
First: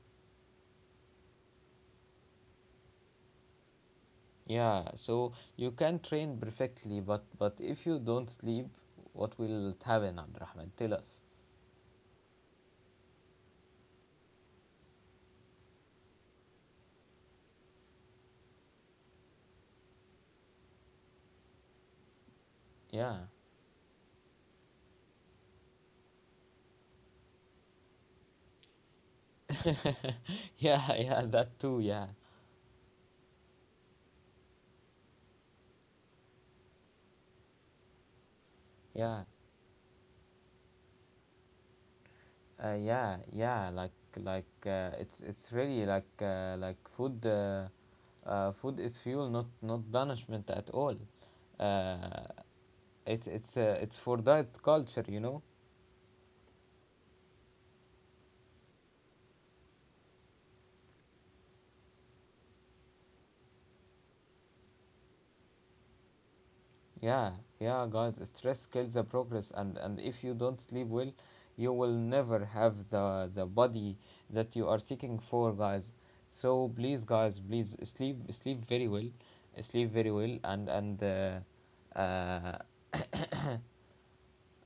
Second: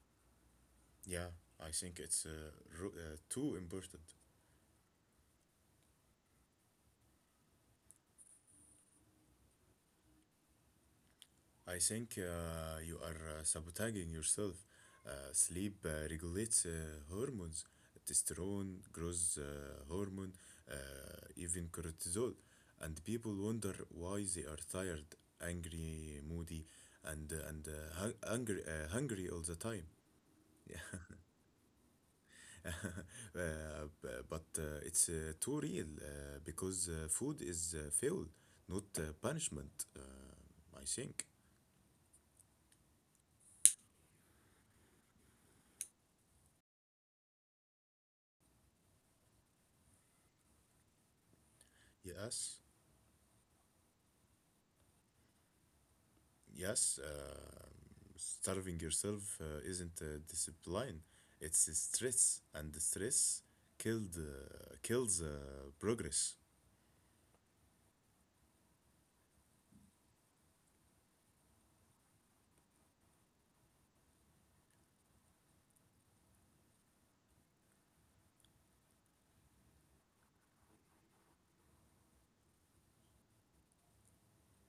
S2: Yeah, I think it's too important.
S1: Yeah. So you can train perfectly, but if you don't sleep, what will happen? Abdurrahman, tell us.
S2: I think you are sabotaging yourself. Sleep regulates hormones, testosterone, growth hormone, uh, even cortisol. And
S1: Yeah.
S2: people wonder why they are tired, angry, moody, and hungry, hungry all the time.
S1: Yeah, yeah, that too, yeah,
S2: But it's too real, because food is fuel, not
S1: yeah.
S2: punishment, I think.
S1: Yeah, yeah, like it's really, like, like food. Food is fuel, not banishment at all. Uh,
S2: Yes.
S1: it's for diet culture, you know.
S2: Yes, starving yourself isn't discipline; it's stress, and the stress killed kills progress.
S1: Yeah, yeah, guys. Stress kills the progress, and if you don't sleep well, you will never have the body that you are seeking for, guys. So please, guys, please, sleep very well, sleep very well, uh,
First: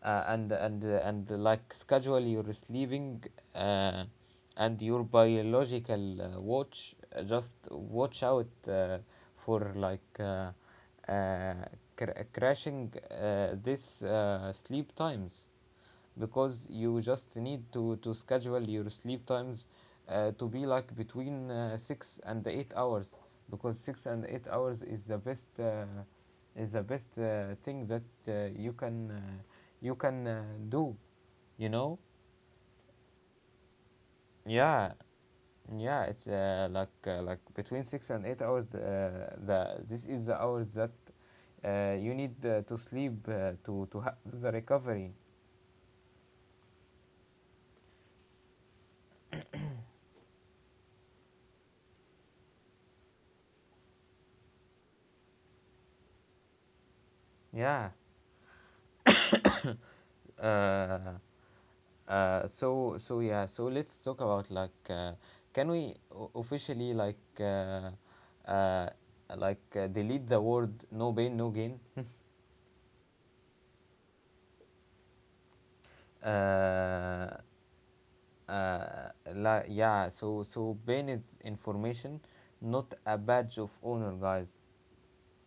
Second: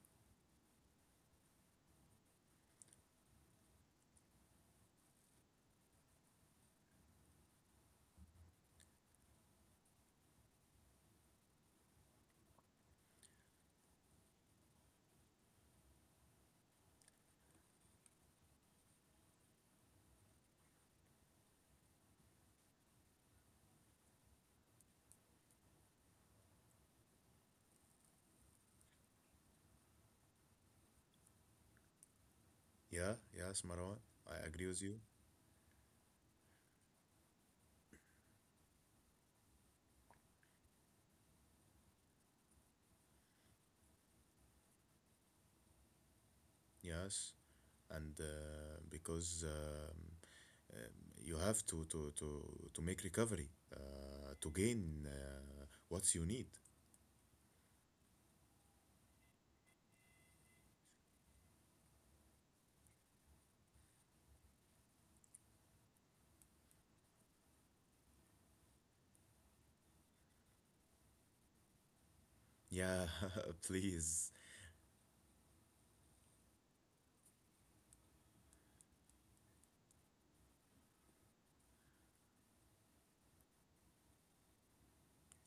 S1: and, like, schedule your sleeping uh, and your biological watch. Just watch out for, like, uh, crashing this sleep times, because you just need to schedule your sleep times to be, like, between 6 and 8 hours, because 6 and 8 hours is the best, thing that uh, you can uh, you can do, you know.
S2: Yeah, yes, Marwan, I agree with
S1: Yeah,
S2: you.
S1: yeah, it's like between 6 and 8 hours the this is the hours that you need to sleep to have the recovery,
S2: Yes, and because, you have to make recovery, to gain what you need.
S1: yeah. Uh, Uh, so so yeah, so let's talk about, like, can we officially, uh, delete the word no pain no gain.
S2: Yeah, please.
S1: uh, uh, yeah, so pain is information, not a badge of honor, guys.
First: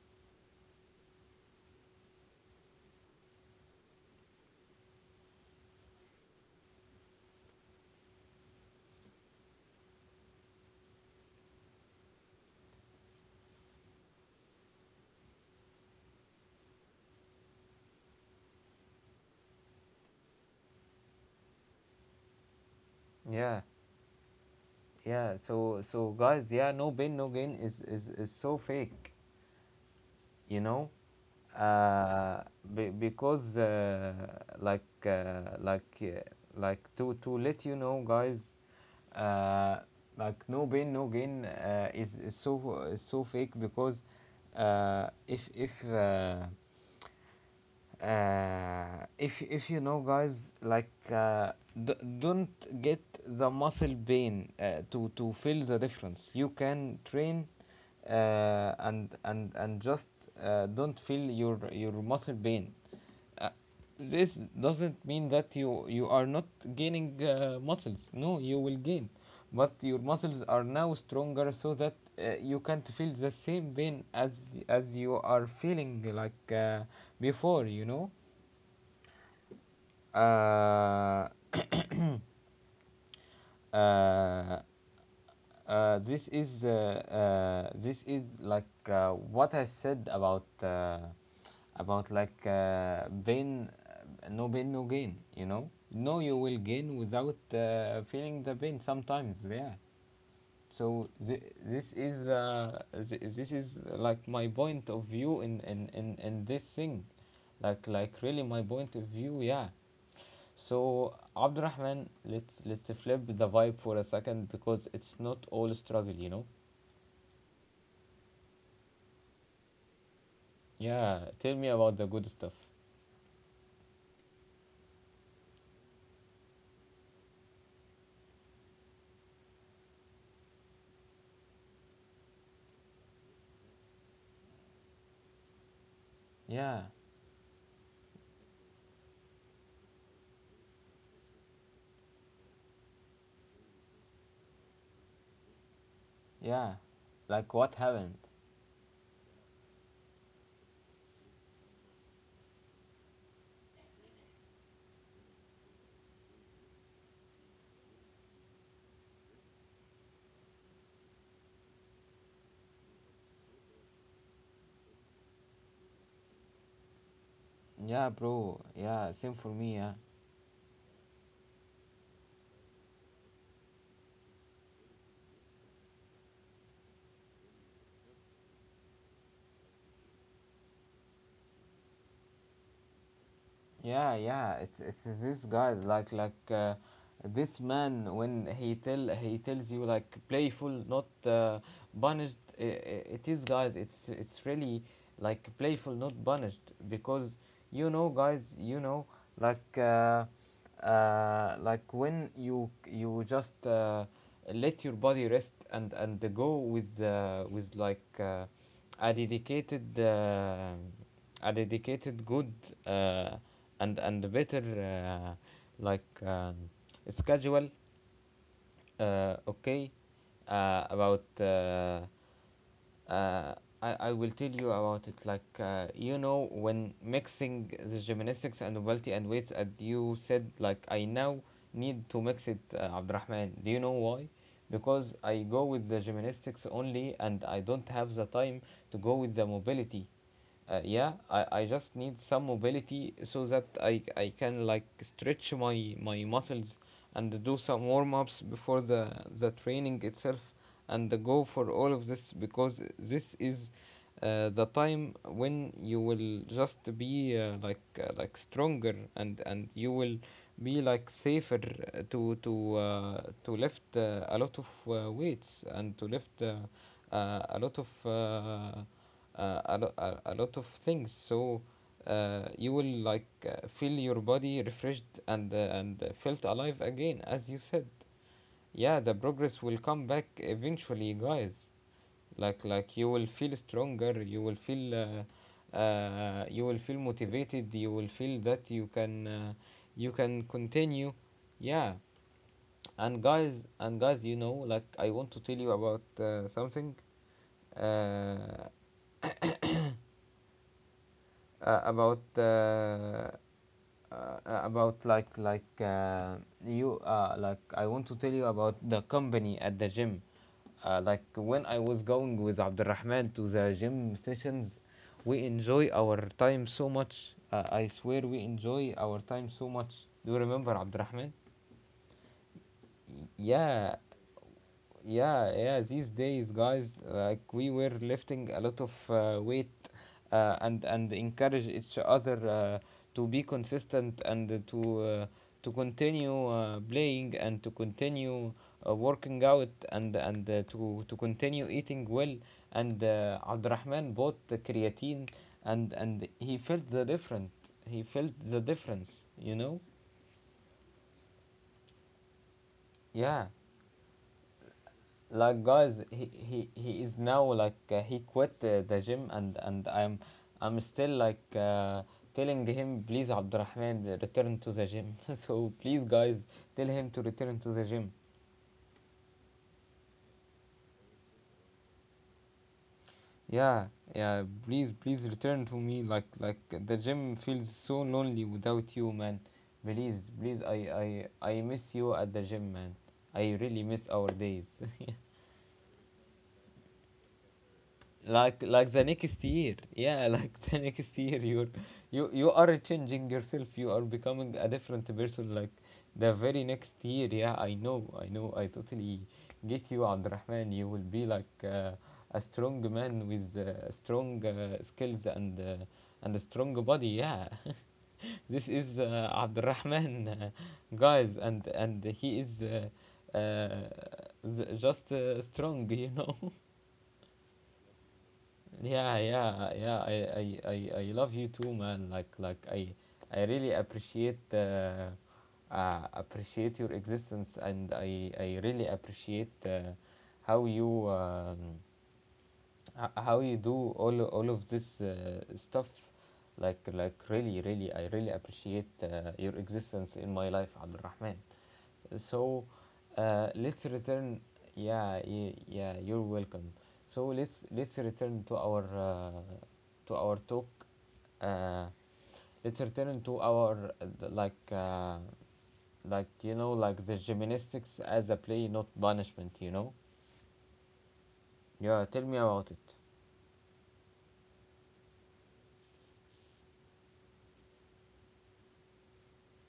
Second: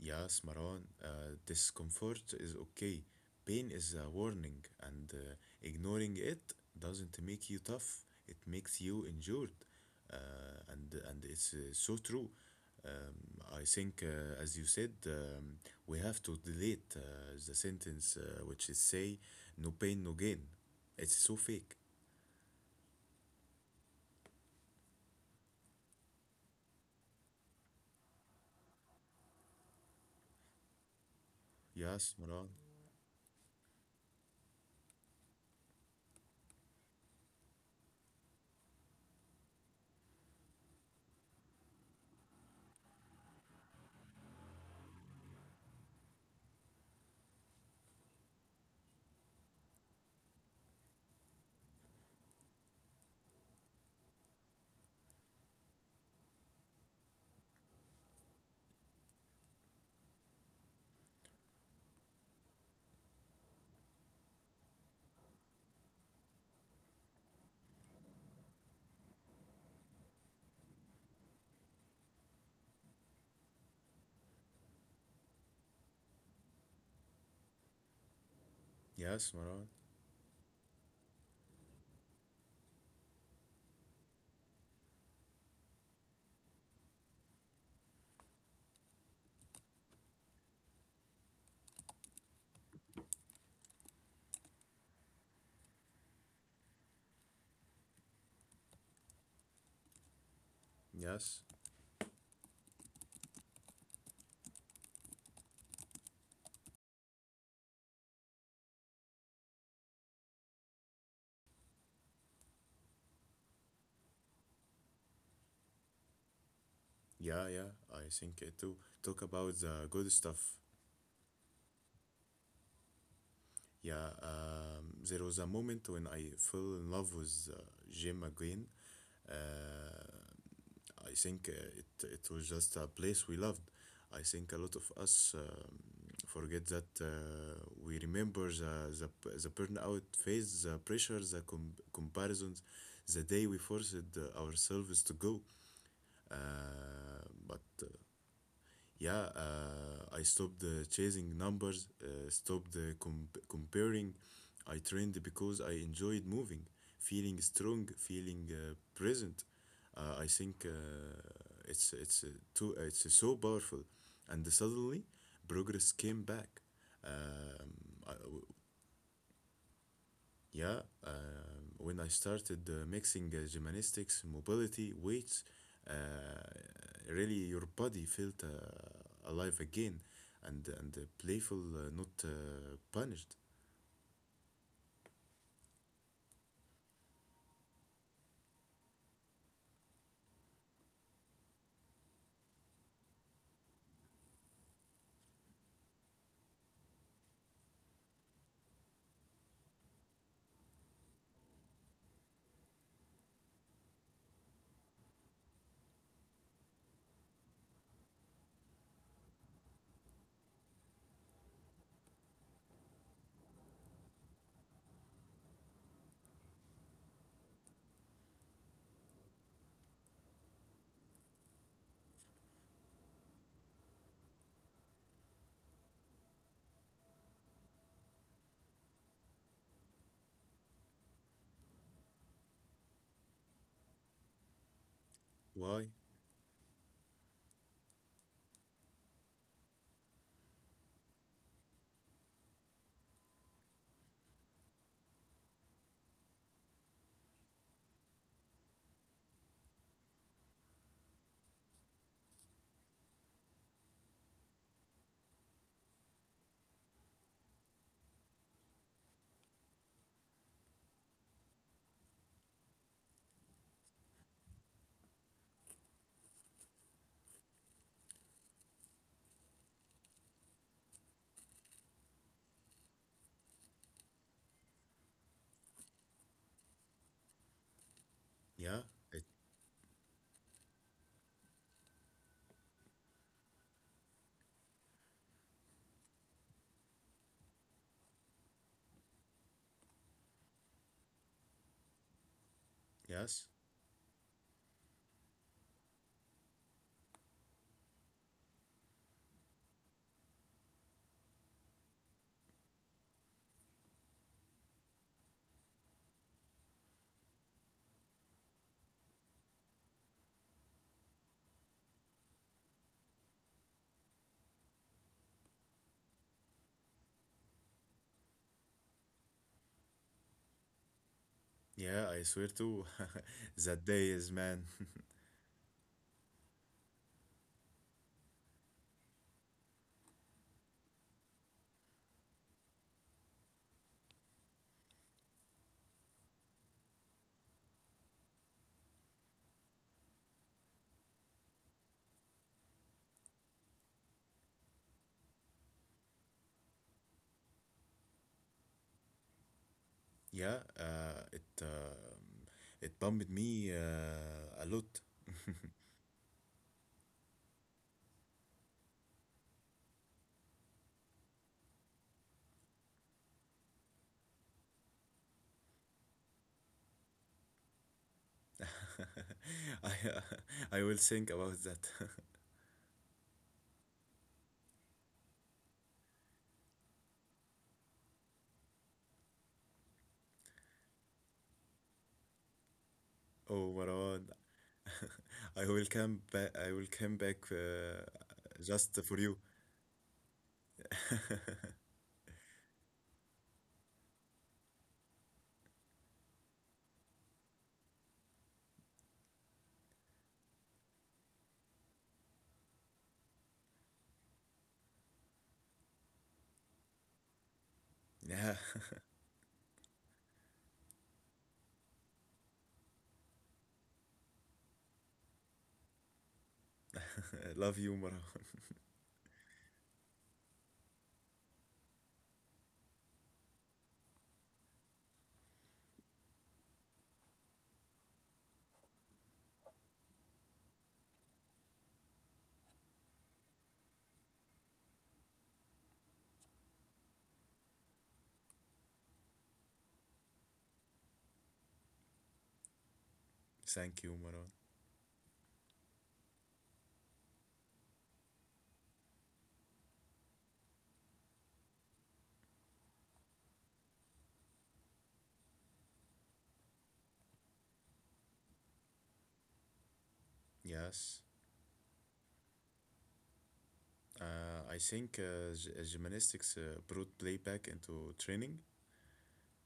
S2: Yes, Marwan, discomfort is okay. Pain is a warning, and ignoring it doesn't make you tough. It makes you injured, and it's so true. Um, I think, as you said, we have to delete the sentence which is say, "No pain, no gain." It's so fake.
S1: Yeah, yeah, so guys, yeah, no pain no gain is so fake, you know.
S2: Yes,
S1: uh,
S2: Maran.
S1: be, because uh, like uh, like uh, like, to let you know, guys, uh, like, no pain no gain is so fake, because uh, if if uh, if you know, guys, like, d- don't get the muscle pain to feel the difference. You can train and just don't feel your muscle pain. uh, this doesn't mean that you are not gaining muscles, no, you will gain, but your muscles are now stronger so that you can't feel the same pain as you are feeling, like, before, you know.
S2: Yes, Maran.
S1: uh, uh, This is, like, what I said about, like, pain, no gain. You know, no, you will gain without feeling the pain sometimes. Yeah. So
S2: Yes.
S1: this is like my point of view in this thing, like really my point of view. Yeah. So Abdurrahman, let's flip the vibe for a second because it's not all struggle, you know.
S2: Yeah, yeah. I think it too. Talk about the good stuff.
S1: Yeah, tell me about the good stuff.
S2: Yeah, there was a moment when I fell in love with gym again. Uh, I think it was just a place we loved. I think a lot of us forget
S1: Yeah,
S2: that we remember the burnout phase, the pressure, the comparisons, the day we forced ourselves to go.
S1: yeah.
S2: Uh,
S1: Like,
S2: but
S1: what
S2: uh,
S1: happened?
S2: yeah, I stopped chasing numbers, stopped comparing. I trained because I enjoyed moving, feeling strong, feeling present. I think it's too it's so powerful, and suddenly progress came back. Um,
S1: Yeah,
S2: I,
S1: bro. Yeah, same for me. Yeah.
S2: yeah, when I started mixing gymnastics, mobility, weights, uh, really your body felt alive again and playful, not punished.
S1: Yeah, yeah, it's this guy, like this man, when he tells you, like, playful, not punished. It is, guys. It's really, like, playful, not punished, because you know, guys, you know, like uh, like, when you just let your body rest and go with with, like, a dedicated. A dedicated good, uh, and better, like um, schedule. Okay about uh, I will tell you about it, you know, when mixing the gymnastics and mobility and weights as you said, like I now need to mix it. Abdurrahman, do you know why? Because I go with
S2: Why?
S1: the gymnastics only and I don't have the time to go with the mobility. Yeah, I just need some mobility so that I can like stretch my muscles and do some warm ups before the training itself, and go for all of this, because this is the time when you will just be like stronger, and you will be like safer to lift a lot of weights, and to lift a lot of a lot of things. So you will like feel your body refreshed and felt alive again, as you said.
S2: Yeah,
S1: Yeah, the
S2: it,
S1: progress will come back eventually, guys. Like you will feel stronger, you will feel motivated, you will feel that you can continue. Yeah. and
S2: yes.
S1: guys and guys, you know, like I want to tell you about something. Uh, uh, about uh, about like you Like I want to tell you about the company at the gym. Like when I was going with Abdurrahman to the gym sessions, we enjoy our time so much. I swear we enjoy our time so much. Do you remember, Abdurrahman?
S2: Yeah, I swear to
S1: Y-
S2: that
S1: yeah,
S2: day is man.
S1: yeah, yeah, these days, guys, like we were lifting a lot of weight, and encourage each other to be consistent, and to continue playing, and to continue working out, and to continue eating well. And Abdurrahman bought the creatine, and he felt the different. He felt the difference, you know?
S2: Yeah, it it bumped
S1: Yeah.
S2: me a lot.
S1: Like, guys, he is now like, he quit the gym, and I'm I'm still like, telling him, please, Abdurrahman, return to the gym. So please, guys, tell him to return to the gym.
S2: I uh, I will think about that.
S1: Yeah, yeah, please, please return to me. Like the gym feels so lonely without you, man. Please, please, I I miss you at the gym, man. I
S2: Oh,
S1: really miss
S2: Marwan,
S1: our days.
S2: I will come back. I will come back
S1: Like
S2: just
S1: the
S2: for you.
S1: next year, yeah, like the next year, you're you are changing yourself, you are becoming a different person, like the very next year. Yeah, I know, I know, I totally get you, Abdurrahman. You will be like a strong man with strong skills, and a strong body. Yeah.
S2: yeah,
S1: This is, Abdurrahman, guys, and he is uh, just strong, you know.
S2: love you, Marwan.
S1: Yeah, yeah, yeah. I love you too, man. Like I really appreciate, appreciate your existence, and I really appreciate how you, how you do all of this stuff. Like really, really, I really appreciate your existence in my life, Abdul Rahman. So let's
S2: Thank you,
S1: return.
S2: Marwan.
S1: Yeah, yeah, you're welcome. So let's return to our talk. Uh, let's return to our you know, like the gymnastics as a play, not punishment. You know.
S2: Yes,
S1: Yeah, tell me about it.
S2: Gymnastics brought playback into training,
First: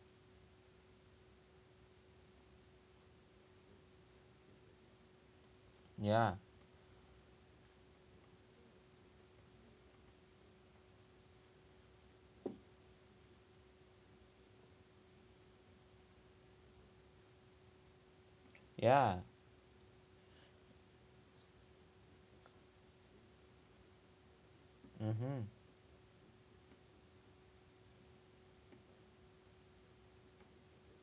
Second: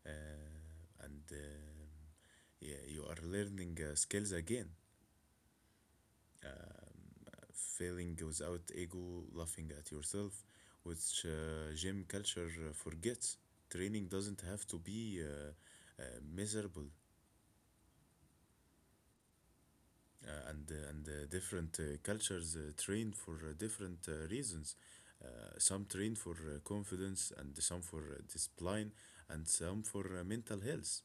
S2: uh, and yeah, you are learning skills again,
S1: Yeah,
S2: feeling without ego, laughing at yourself, which gym culture forgets. Training doesn't have to be uh, miserable.
S1: yeah.
S2: And different cultures train for different reasons. Uh, some train for confidence, and some for discipline, and some for mental health,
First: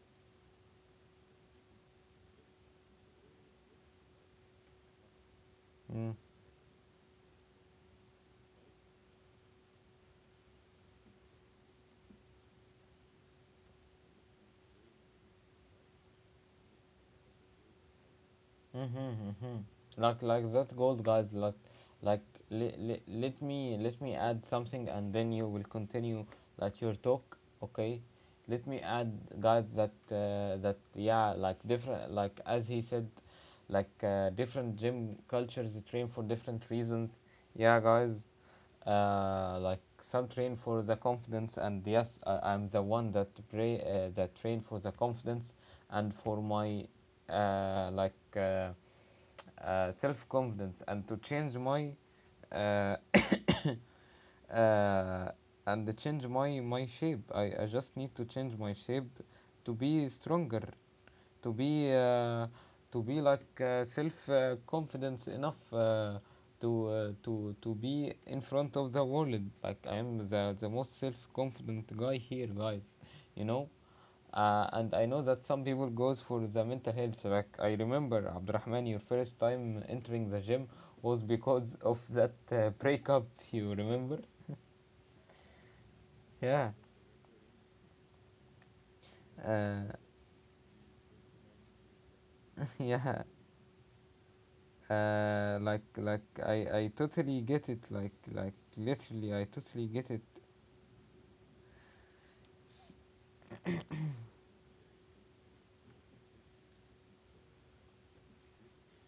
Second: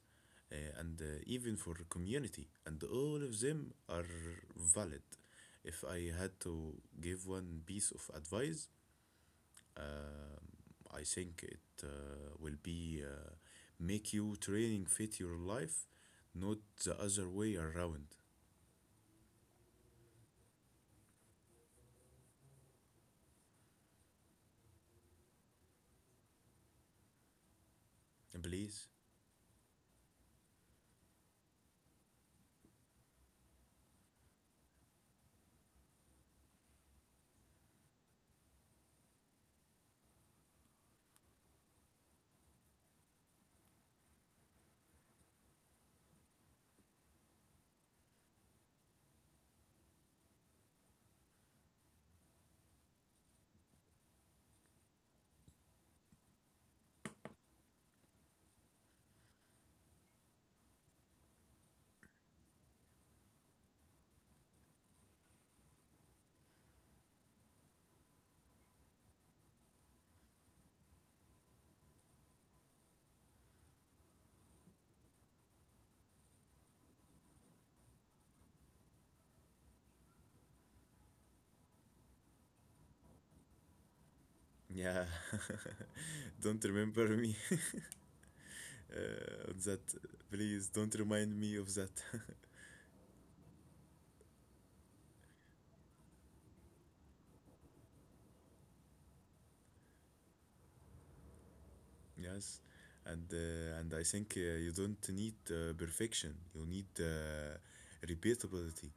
S2: and even for community. And all of them are valid. If I
S1: Mhm.
S2: had to give one piece of advice, um I think it will be make you training fit your life, not the other way around.
S1: Mm-hmm. Like, that's gold, guys. Like let me add something, and then you will continue like your talk. Okay, let me
S2: Please.
S1: add, guys, that yeah, like different, like as he said, like, different gym cultures train for different reasons. Yeah, guys. Like some train for the confidence, and yes, I'm the one that pray that train for the confidence and for my uh, like. Uh, self-confidence, and to change my uh, uh, and to change my shape. I just need to change my shape to be stronger, to be uh, to be like self confidence enough to be in front of the world, like I am the most self confident guy here, guys, you know. And I know that some people goes for the mental health. Like I remember, Abdurrahman, your first time entering the gym was because of that breakup. You remember?
S2: Yeah,
S1: Yeah.
S2: don't remember me of that.
S1: Uh,
S2: Please don't remind me of that.
S1: yeah. Like, I totally get it. Like, literally, I totally get it.
S2: Yes, and I think you don't need perfection. You need repeatability.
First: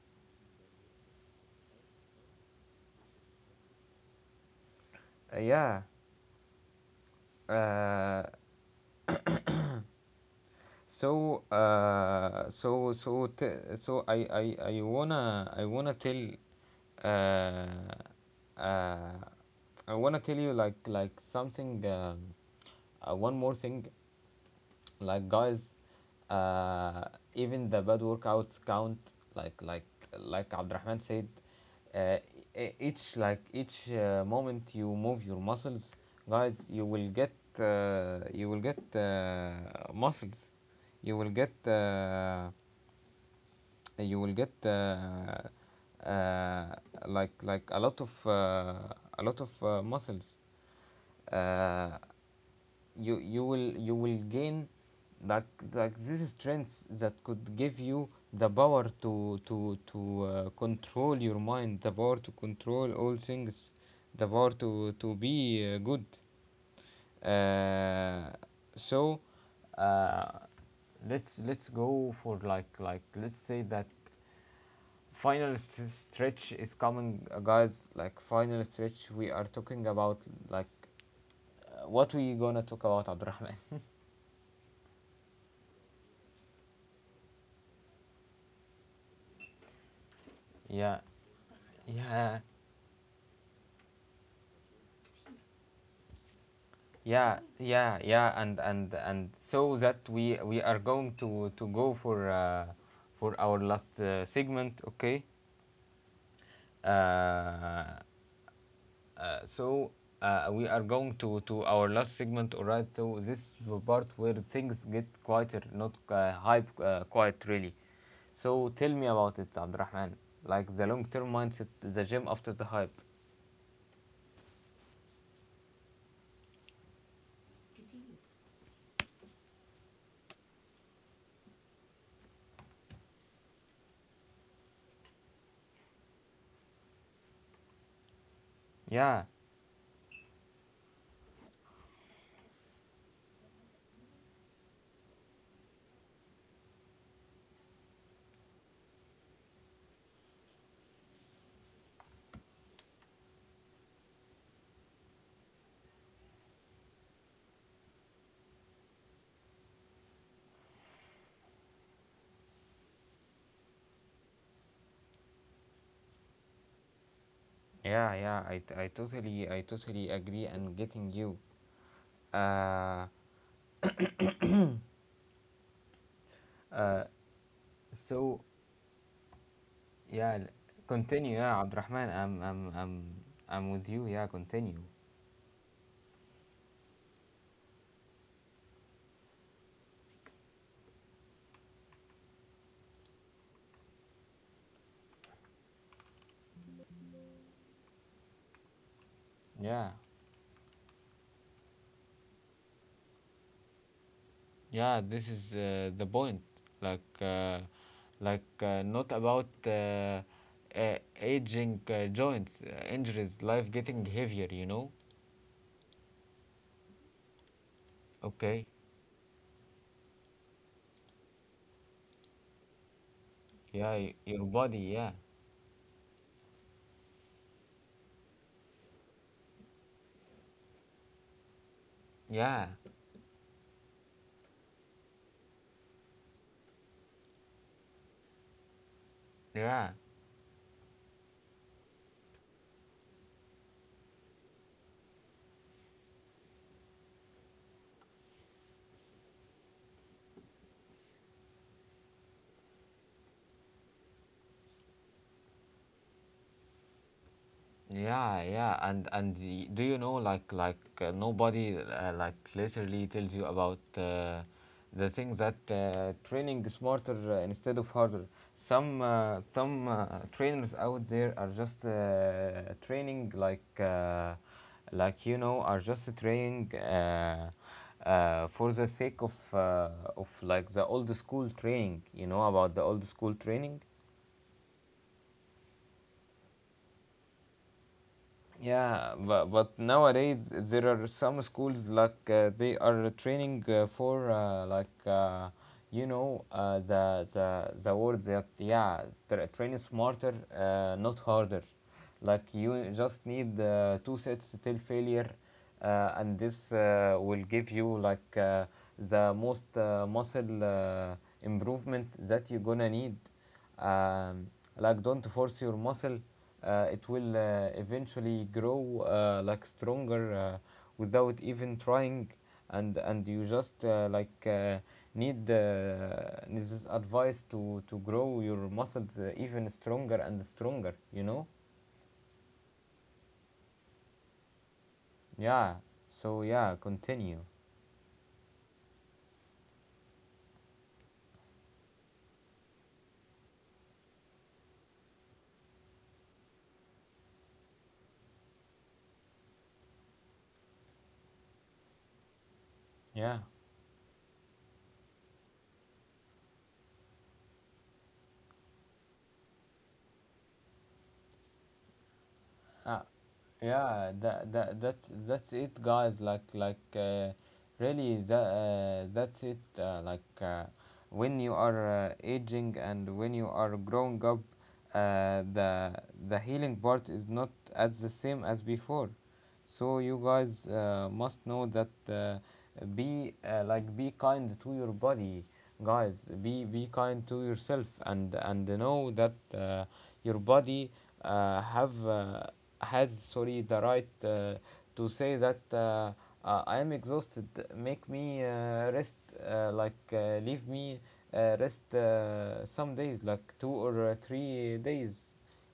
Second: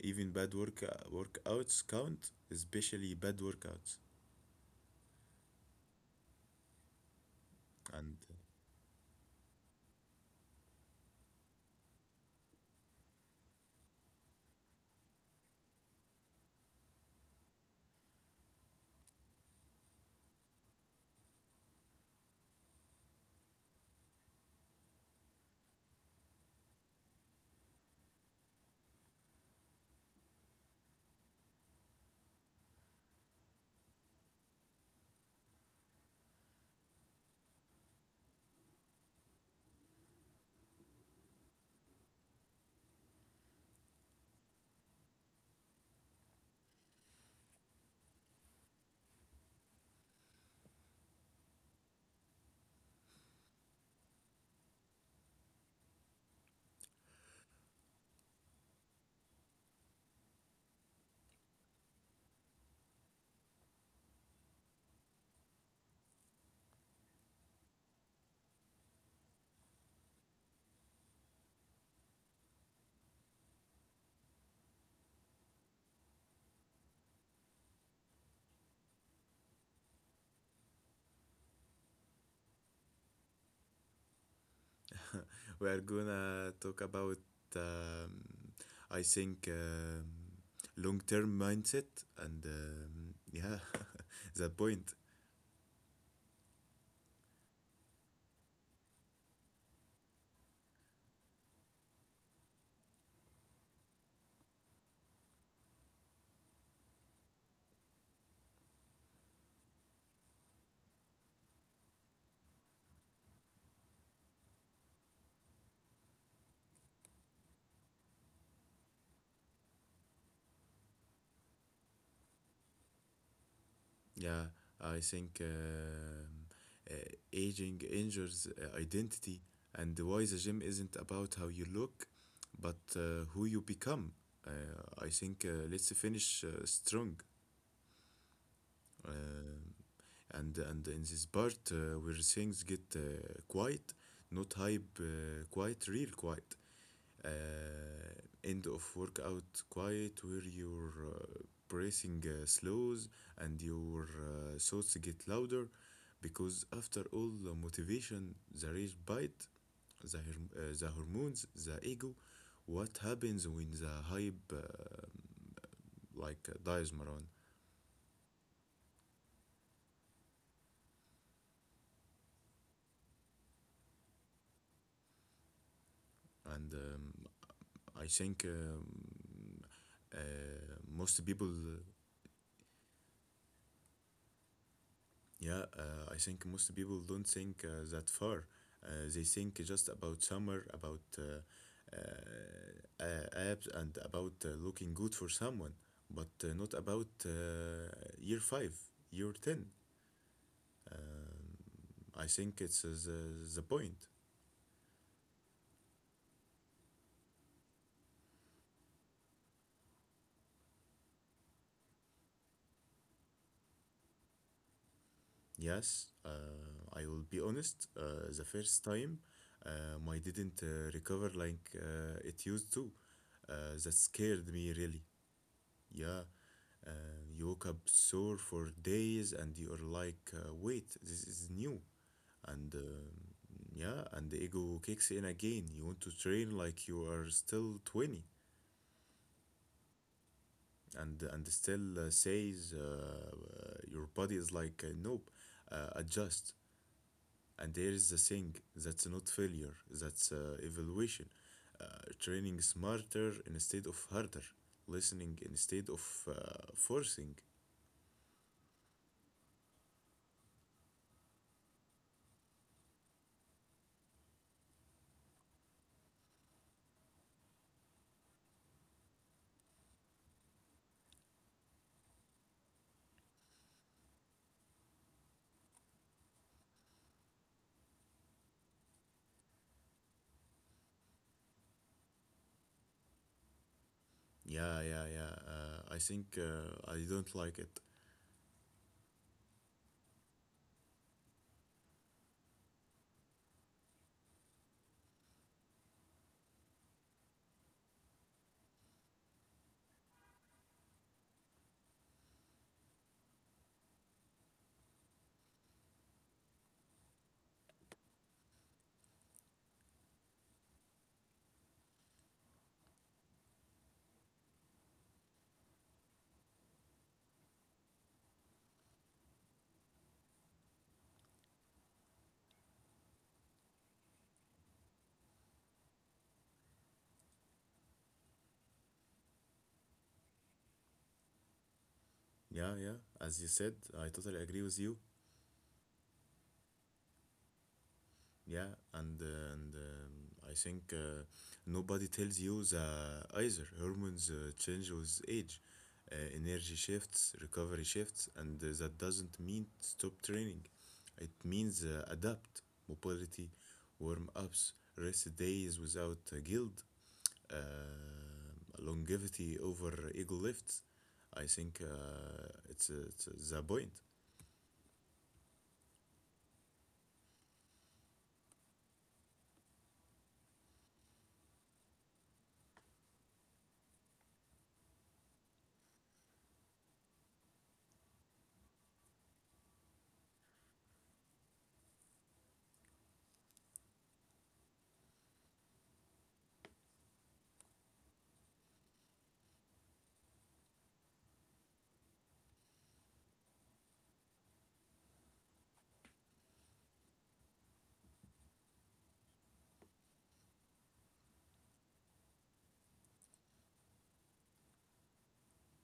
S2: Even bad workouts count, especially bad workouts.
S1: Uh, yeah.
S2: And
S1: Uh, So, so uh, uh, I wanna tell you like something, one more thing. Like, guys, uh, even the bad workouts count. like like Abdurrahman said, uh, each moment you move your muscles, guys, you will get muscles, you will get uh, you will get uh, like like a lot of uh, a lot of muscles. Uh, you you will gain like this is strengths that could give you the power to control your mind, the power to control all things, the power to be good. Uh, so uh, let's go for, let's say that final stretch is coming. Guys, like final stretch, we are talking about, like what we gonna talk about, Abdurrahman?
S2: we are gonna talk about um, I think long
S1: Yeah,
S2: term mindset and
S1: yeah.
S2: um, yeah, that point.
S1: Yeah, yeah, yeah, and so that we are going to go for our last segment, okay? Uh, uh, so we are going to our last segment, alright? So this is the part where things get quieter, not hype, quiet really. So tell me about it, Abdurrahman, like the long-term mindset, the gym after the hype.
S2: Yeah, I think uh, aging injures identity and why the gym isn't about how you look, but who you become. Uh, I think Let's finish strong.
S1: Yeah,
S2: Um and in this part where things get quiet, not hype, quiet, real quiet, uh, end of workout quiet, where your bracing slows and your thoughts get louder, because after all the motivation, the rage bite, the, the hormones, the ego, what happens when the hype dies, Maran?
S1: yeah, yeah. I totally agree and getting you. Uh,
S2: And
S1: Uh,
S2: I think
S1: so
S2: uh,
S1: yeah,
S2: most
S1: continue.
S2: people
S1: Yeah, Abdurrahman, I'm with you. Yeah, continue.
S2: Yeah, I think most people don't think that far. They think just about summer, about abs, and about looking good for someone, but not about year five, year 10.
S1: Yeah,
S2: Um, I think it's the point.
S1: yeah, this is the point. Like, not about aging joints, injuries, life getting heavier, you know?
S2: Yes, I will be honest. The
S1: Okay,
S2: first time, my didn't recover like it used to. Uh, that
S1: yeah,
S2: scared
S1: your
S2: me
S1: body,
S2: really.
S1: yeah,
S2: Yeah, uh, you woke up sore for days and you're like, wait, this is new. And
S1: yeah,
S2: um yeah, and the ego kicks in again. You want to train like you are still 20
S1: yeah.
S2: and still says your body is like, nope, adjust. And there is the thing, that's not failure, that's evaluation. Uh, training smarter instead of harder, listening instead of forcing.
S1: Yeah, yeah, and do you know, nobody like literally tells you about the things, that training smarter instead of harder. Some trainers out there are just training like, you know, are just training for the sake of like the old school training. You know about the old school training.
S2: Yeah, yeah, yeah. I think I don't like it.
S1: Yeah, but nowadays there are some schools, like they are training for you know, the word that, yeah, train smarter not harder. Like, you just need two sets till failure, and this will give you like the most muscle improvement that you're gonna need. um, like, don't force your muscle, it will eventually grow like stronger, without even trying, and you just need this is advice to grow your muscles even stronger and stronger, you know.
S2: Yeah, yeah. As you said, I totally agree with you.
S1: Yeah, so yeah, continue.
S2: Yeah, and I think nobody tells you the either hormones change with age, energy shifts, recovery shifts, and that doesn't mean stop training. It means adapt, mobility,
S1: Yeah,
S2: warm ups, rest days without guilt, longevity over eagle lifts. I think
S1: uh,
S2: it's the point.
S1: yeah, that's it, guys. Really, that's it. When you are aging, and when you are growing up, uh, the the healing part is not as the same as before. So, you guys, must know that, be like, be kind to your body, guys. Be kind to yourself, and know that, your body, have has, sorry, the right to say that, I am exhausted. Make me rest. Leave me rest some days, like two or 3 days.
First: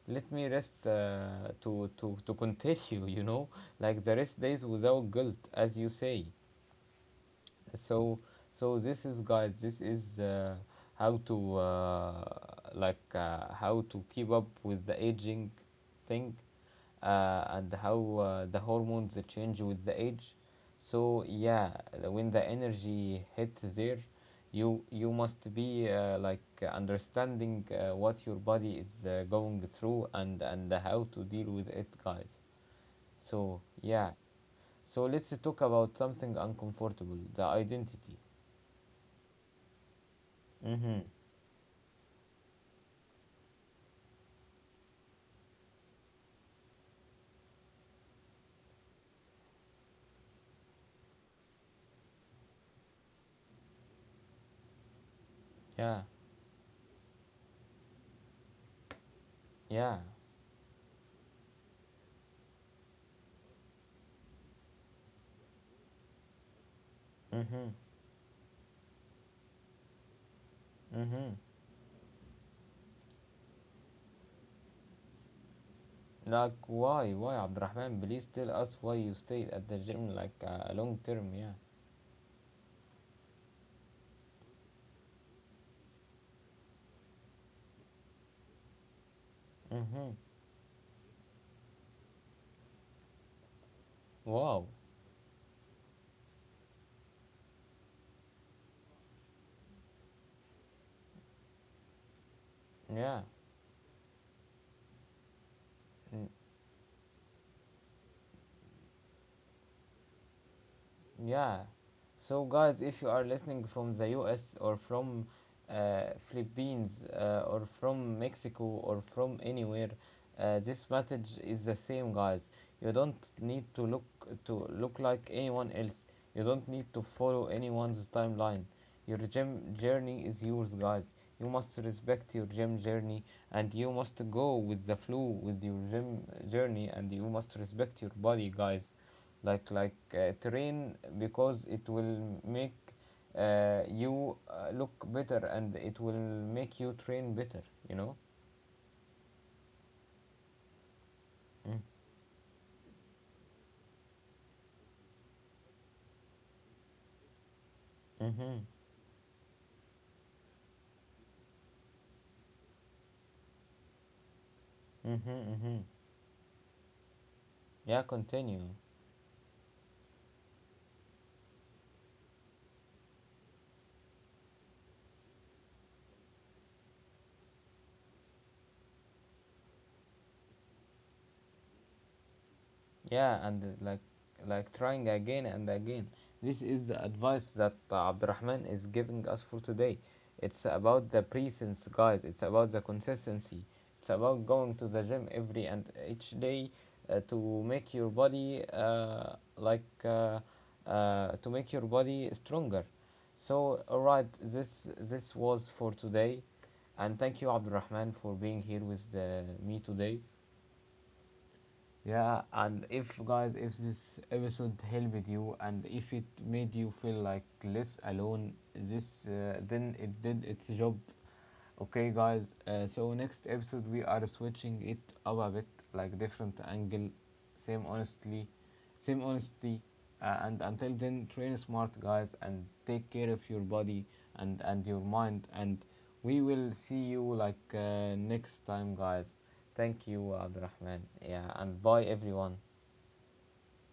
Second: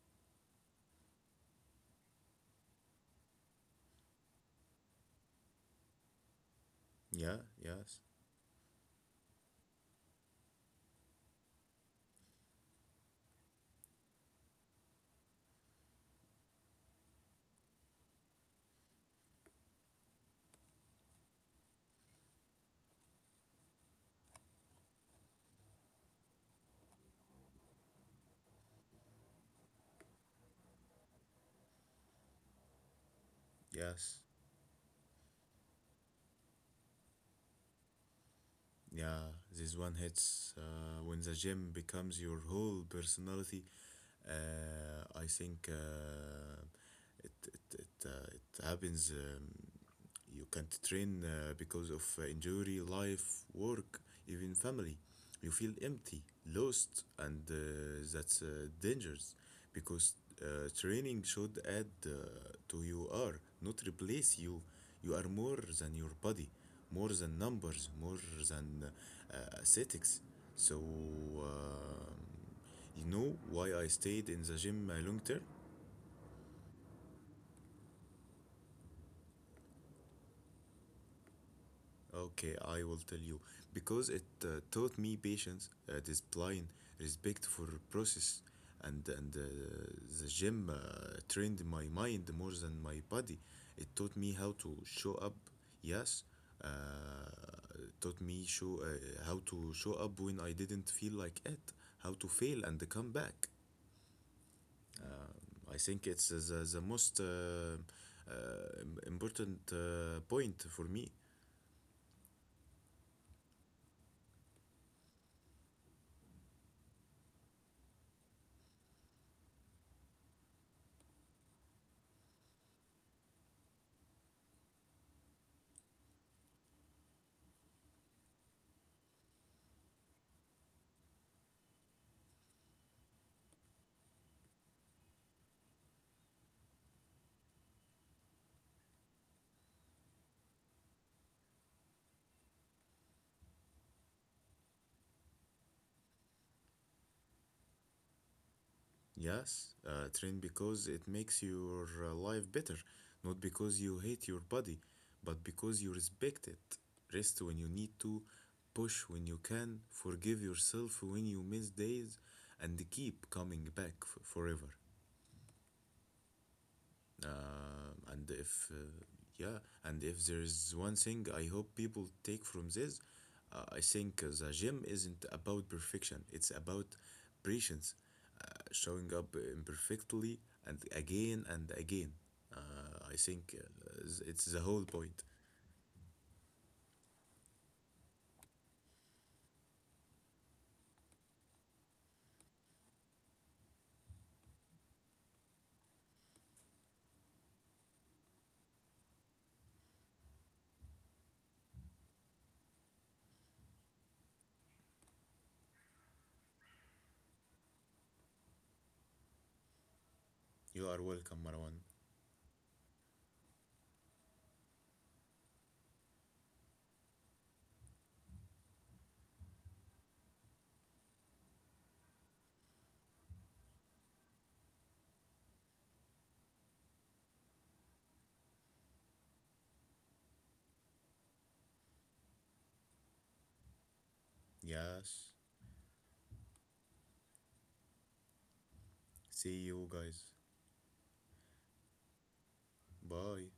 S1: Let me rest to continue. You know, like the rest days without guilt, as you say.
S2: Yeah, yes,
S1: So, so this is, guys, this is how to how to keep up with the aging thing, and how, the hormones, they change with the age. So yeah, when the energy hits there, you must be understanding what your body is going through, and how to deal with it, guys. So yeah,
S2: yes.
S1: so let's talk about something uncomfortable, the identity.
S2: Yeah, this one hits
S1: Mhm.
S2: when the gym becomes your whole personality. I think it, it, it, It happens. You can't train because of injury, life, work, even family. You feel
S1: Yeah.
S2: empty, lost, and that's dangerous,
S1: Yeah.
S2: because training should add to you are, not replace you. You are more than your body, more than
S1: Mhm.
S2: numbers, more than aesthetics. So,
S1: Mhm.
S2: um you know why I stayed in the gym long term?
S1: Like, why? Why, Abdurrahman? Please tell us why you stayed at the gym, like, long term. Yeah.
S2: Okay, I will tell you. Because it taught me patience, discipline, respect for process, and
S1: Mhm.
S2: the gym trained my mind more than my body. It taught
S1: Wow.
S2: me how to show up. Yes, uh, taught me show how to show up when I didn't feel like it. How to fail and
S1: Yeah.
S2: come back. I
S1: Mm.
S2: think it's the most important point for me.
S1: Yeah. So guys, if you are listening from the US, or from Philippines, or from Mexico, or from anywhere, this message is the same, guys. You don't need to look, like anyone else. You don't need to follow anyone's timeline. Your gem journey is yours, guys. You must respect your gem journey, and you must go with the flow with your gem journey, and you must respect your body, guys. Train because it will make you look better, and it will make you train better, you know.
S2: Yes, train because it
S1: Mm.
S2: makes your life better, not because you hate your body, but because you respect it. Rest when you need
S1: mm-hmm
S2: to, push when you can, forgive yourself when you miss days, and keep coming back forever.
S1: mm-hmm Mm-hmm. Yeah,
S2: And
S1: continue.
S2: if, Yeah, and if there's one thing I hope people take from this, I think the gym isn't about perfection, it's about patience, uh, showing up imperfectly and again and again.
S1: Yeah,
S2: I
S1: and it's
S2: think
S1: like like
S2: it's the
S1: trying
S2: whole
S1: again
S2: point.
S1: and again. This is the advice that Abdurrahman is giving us for today. It's about the presence, guys. It's about the consistency. It's about going to the gym every and each day, to make your body, to make your body stronger. So, alright, this was for today, and thank you, Abdurrahman, for being here with me today.
S2: You are welcome, Marwan.
S1: Yeah, and if guys, if this episode helped you, and if it made you feel like less alone, this then it did its job. Okay, guys. So next episode we are switching it up a bit, like different angle, same honestly, same honesty. And until then, train smart, guys, and take care of your body and your mind.
S2: Yes.
S1: And we will see you, like, next time, guys.
S2: See
S1: Thank
S2: you
S1: you,
S2: guys.
S1: Abdurrahman. Yeah, and bye everyone.
S2: Bye.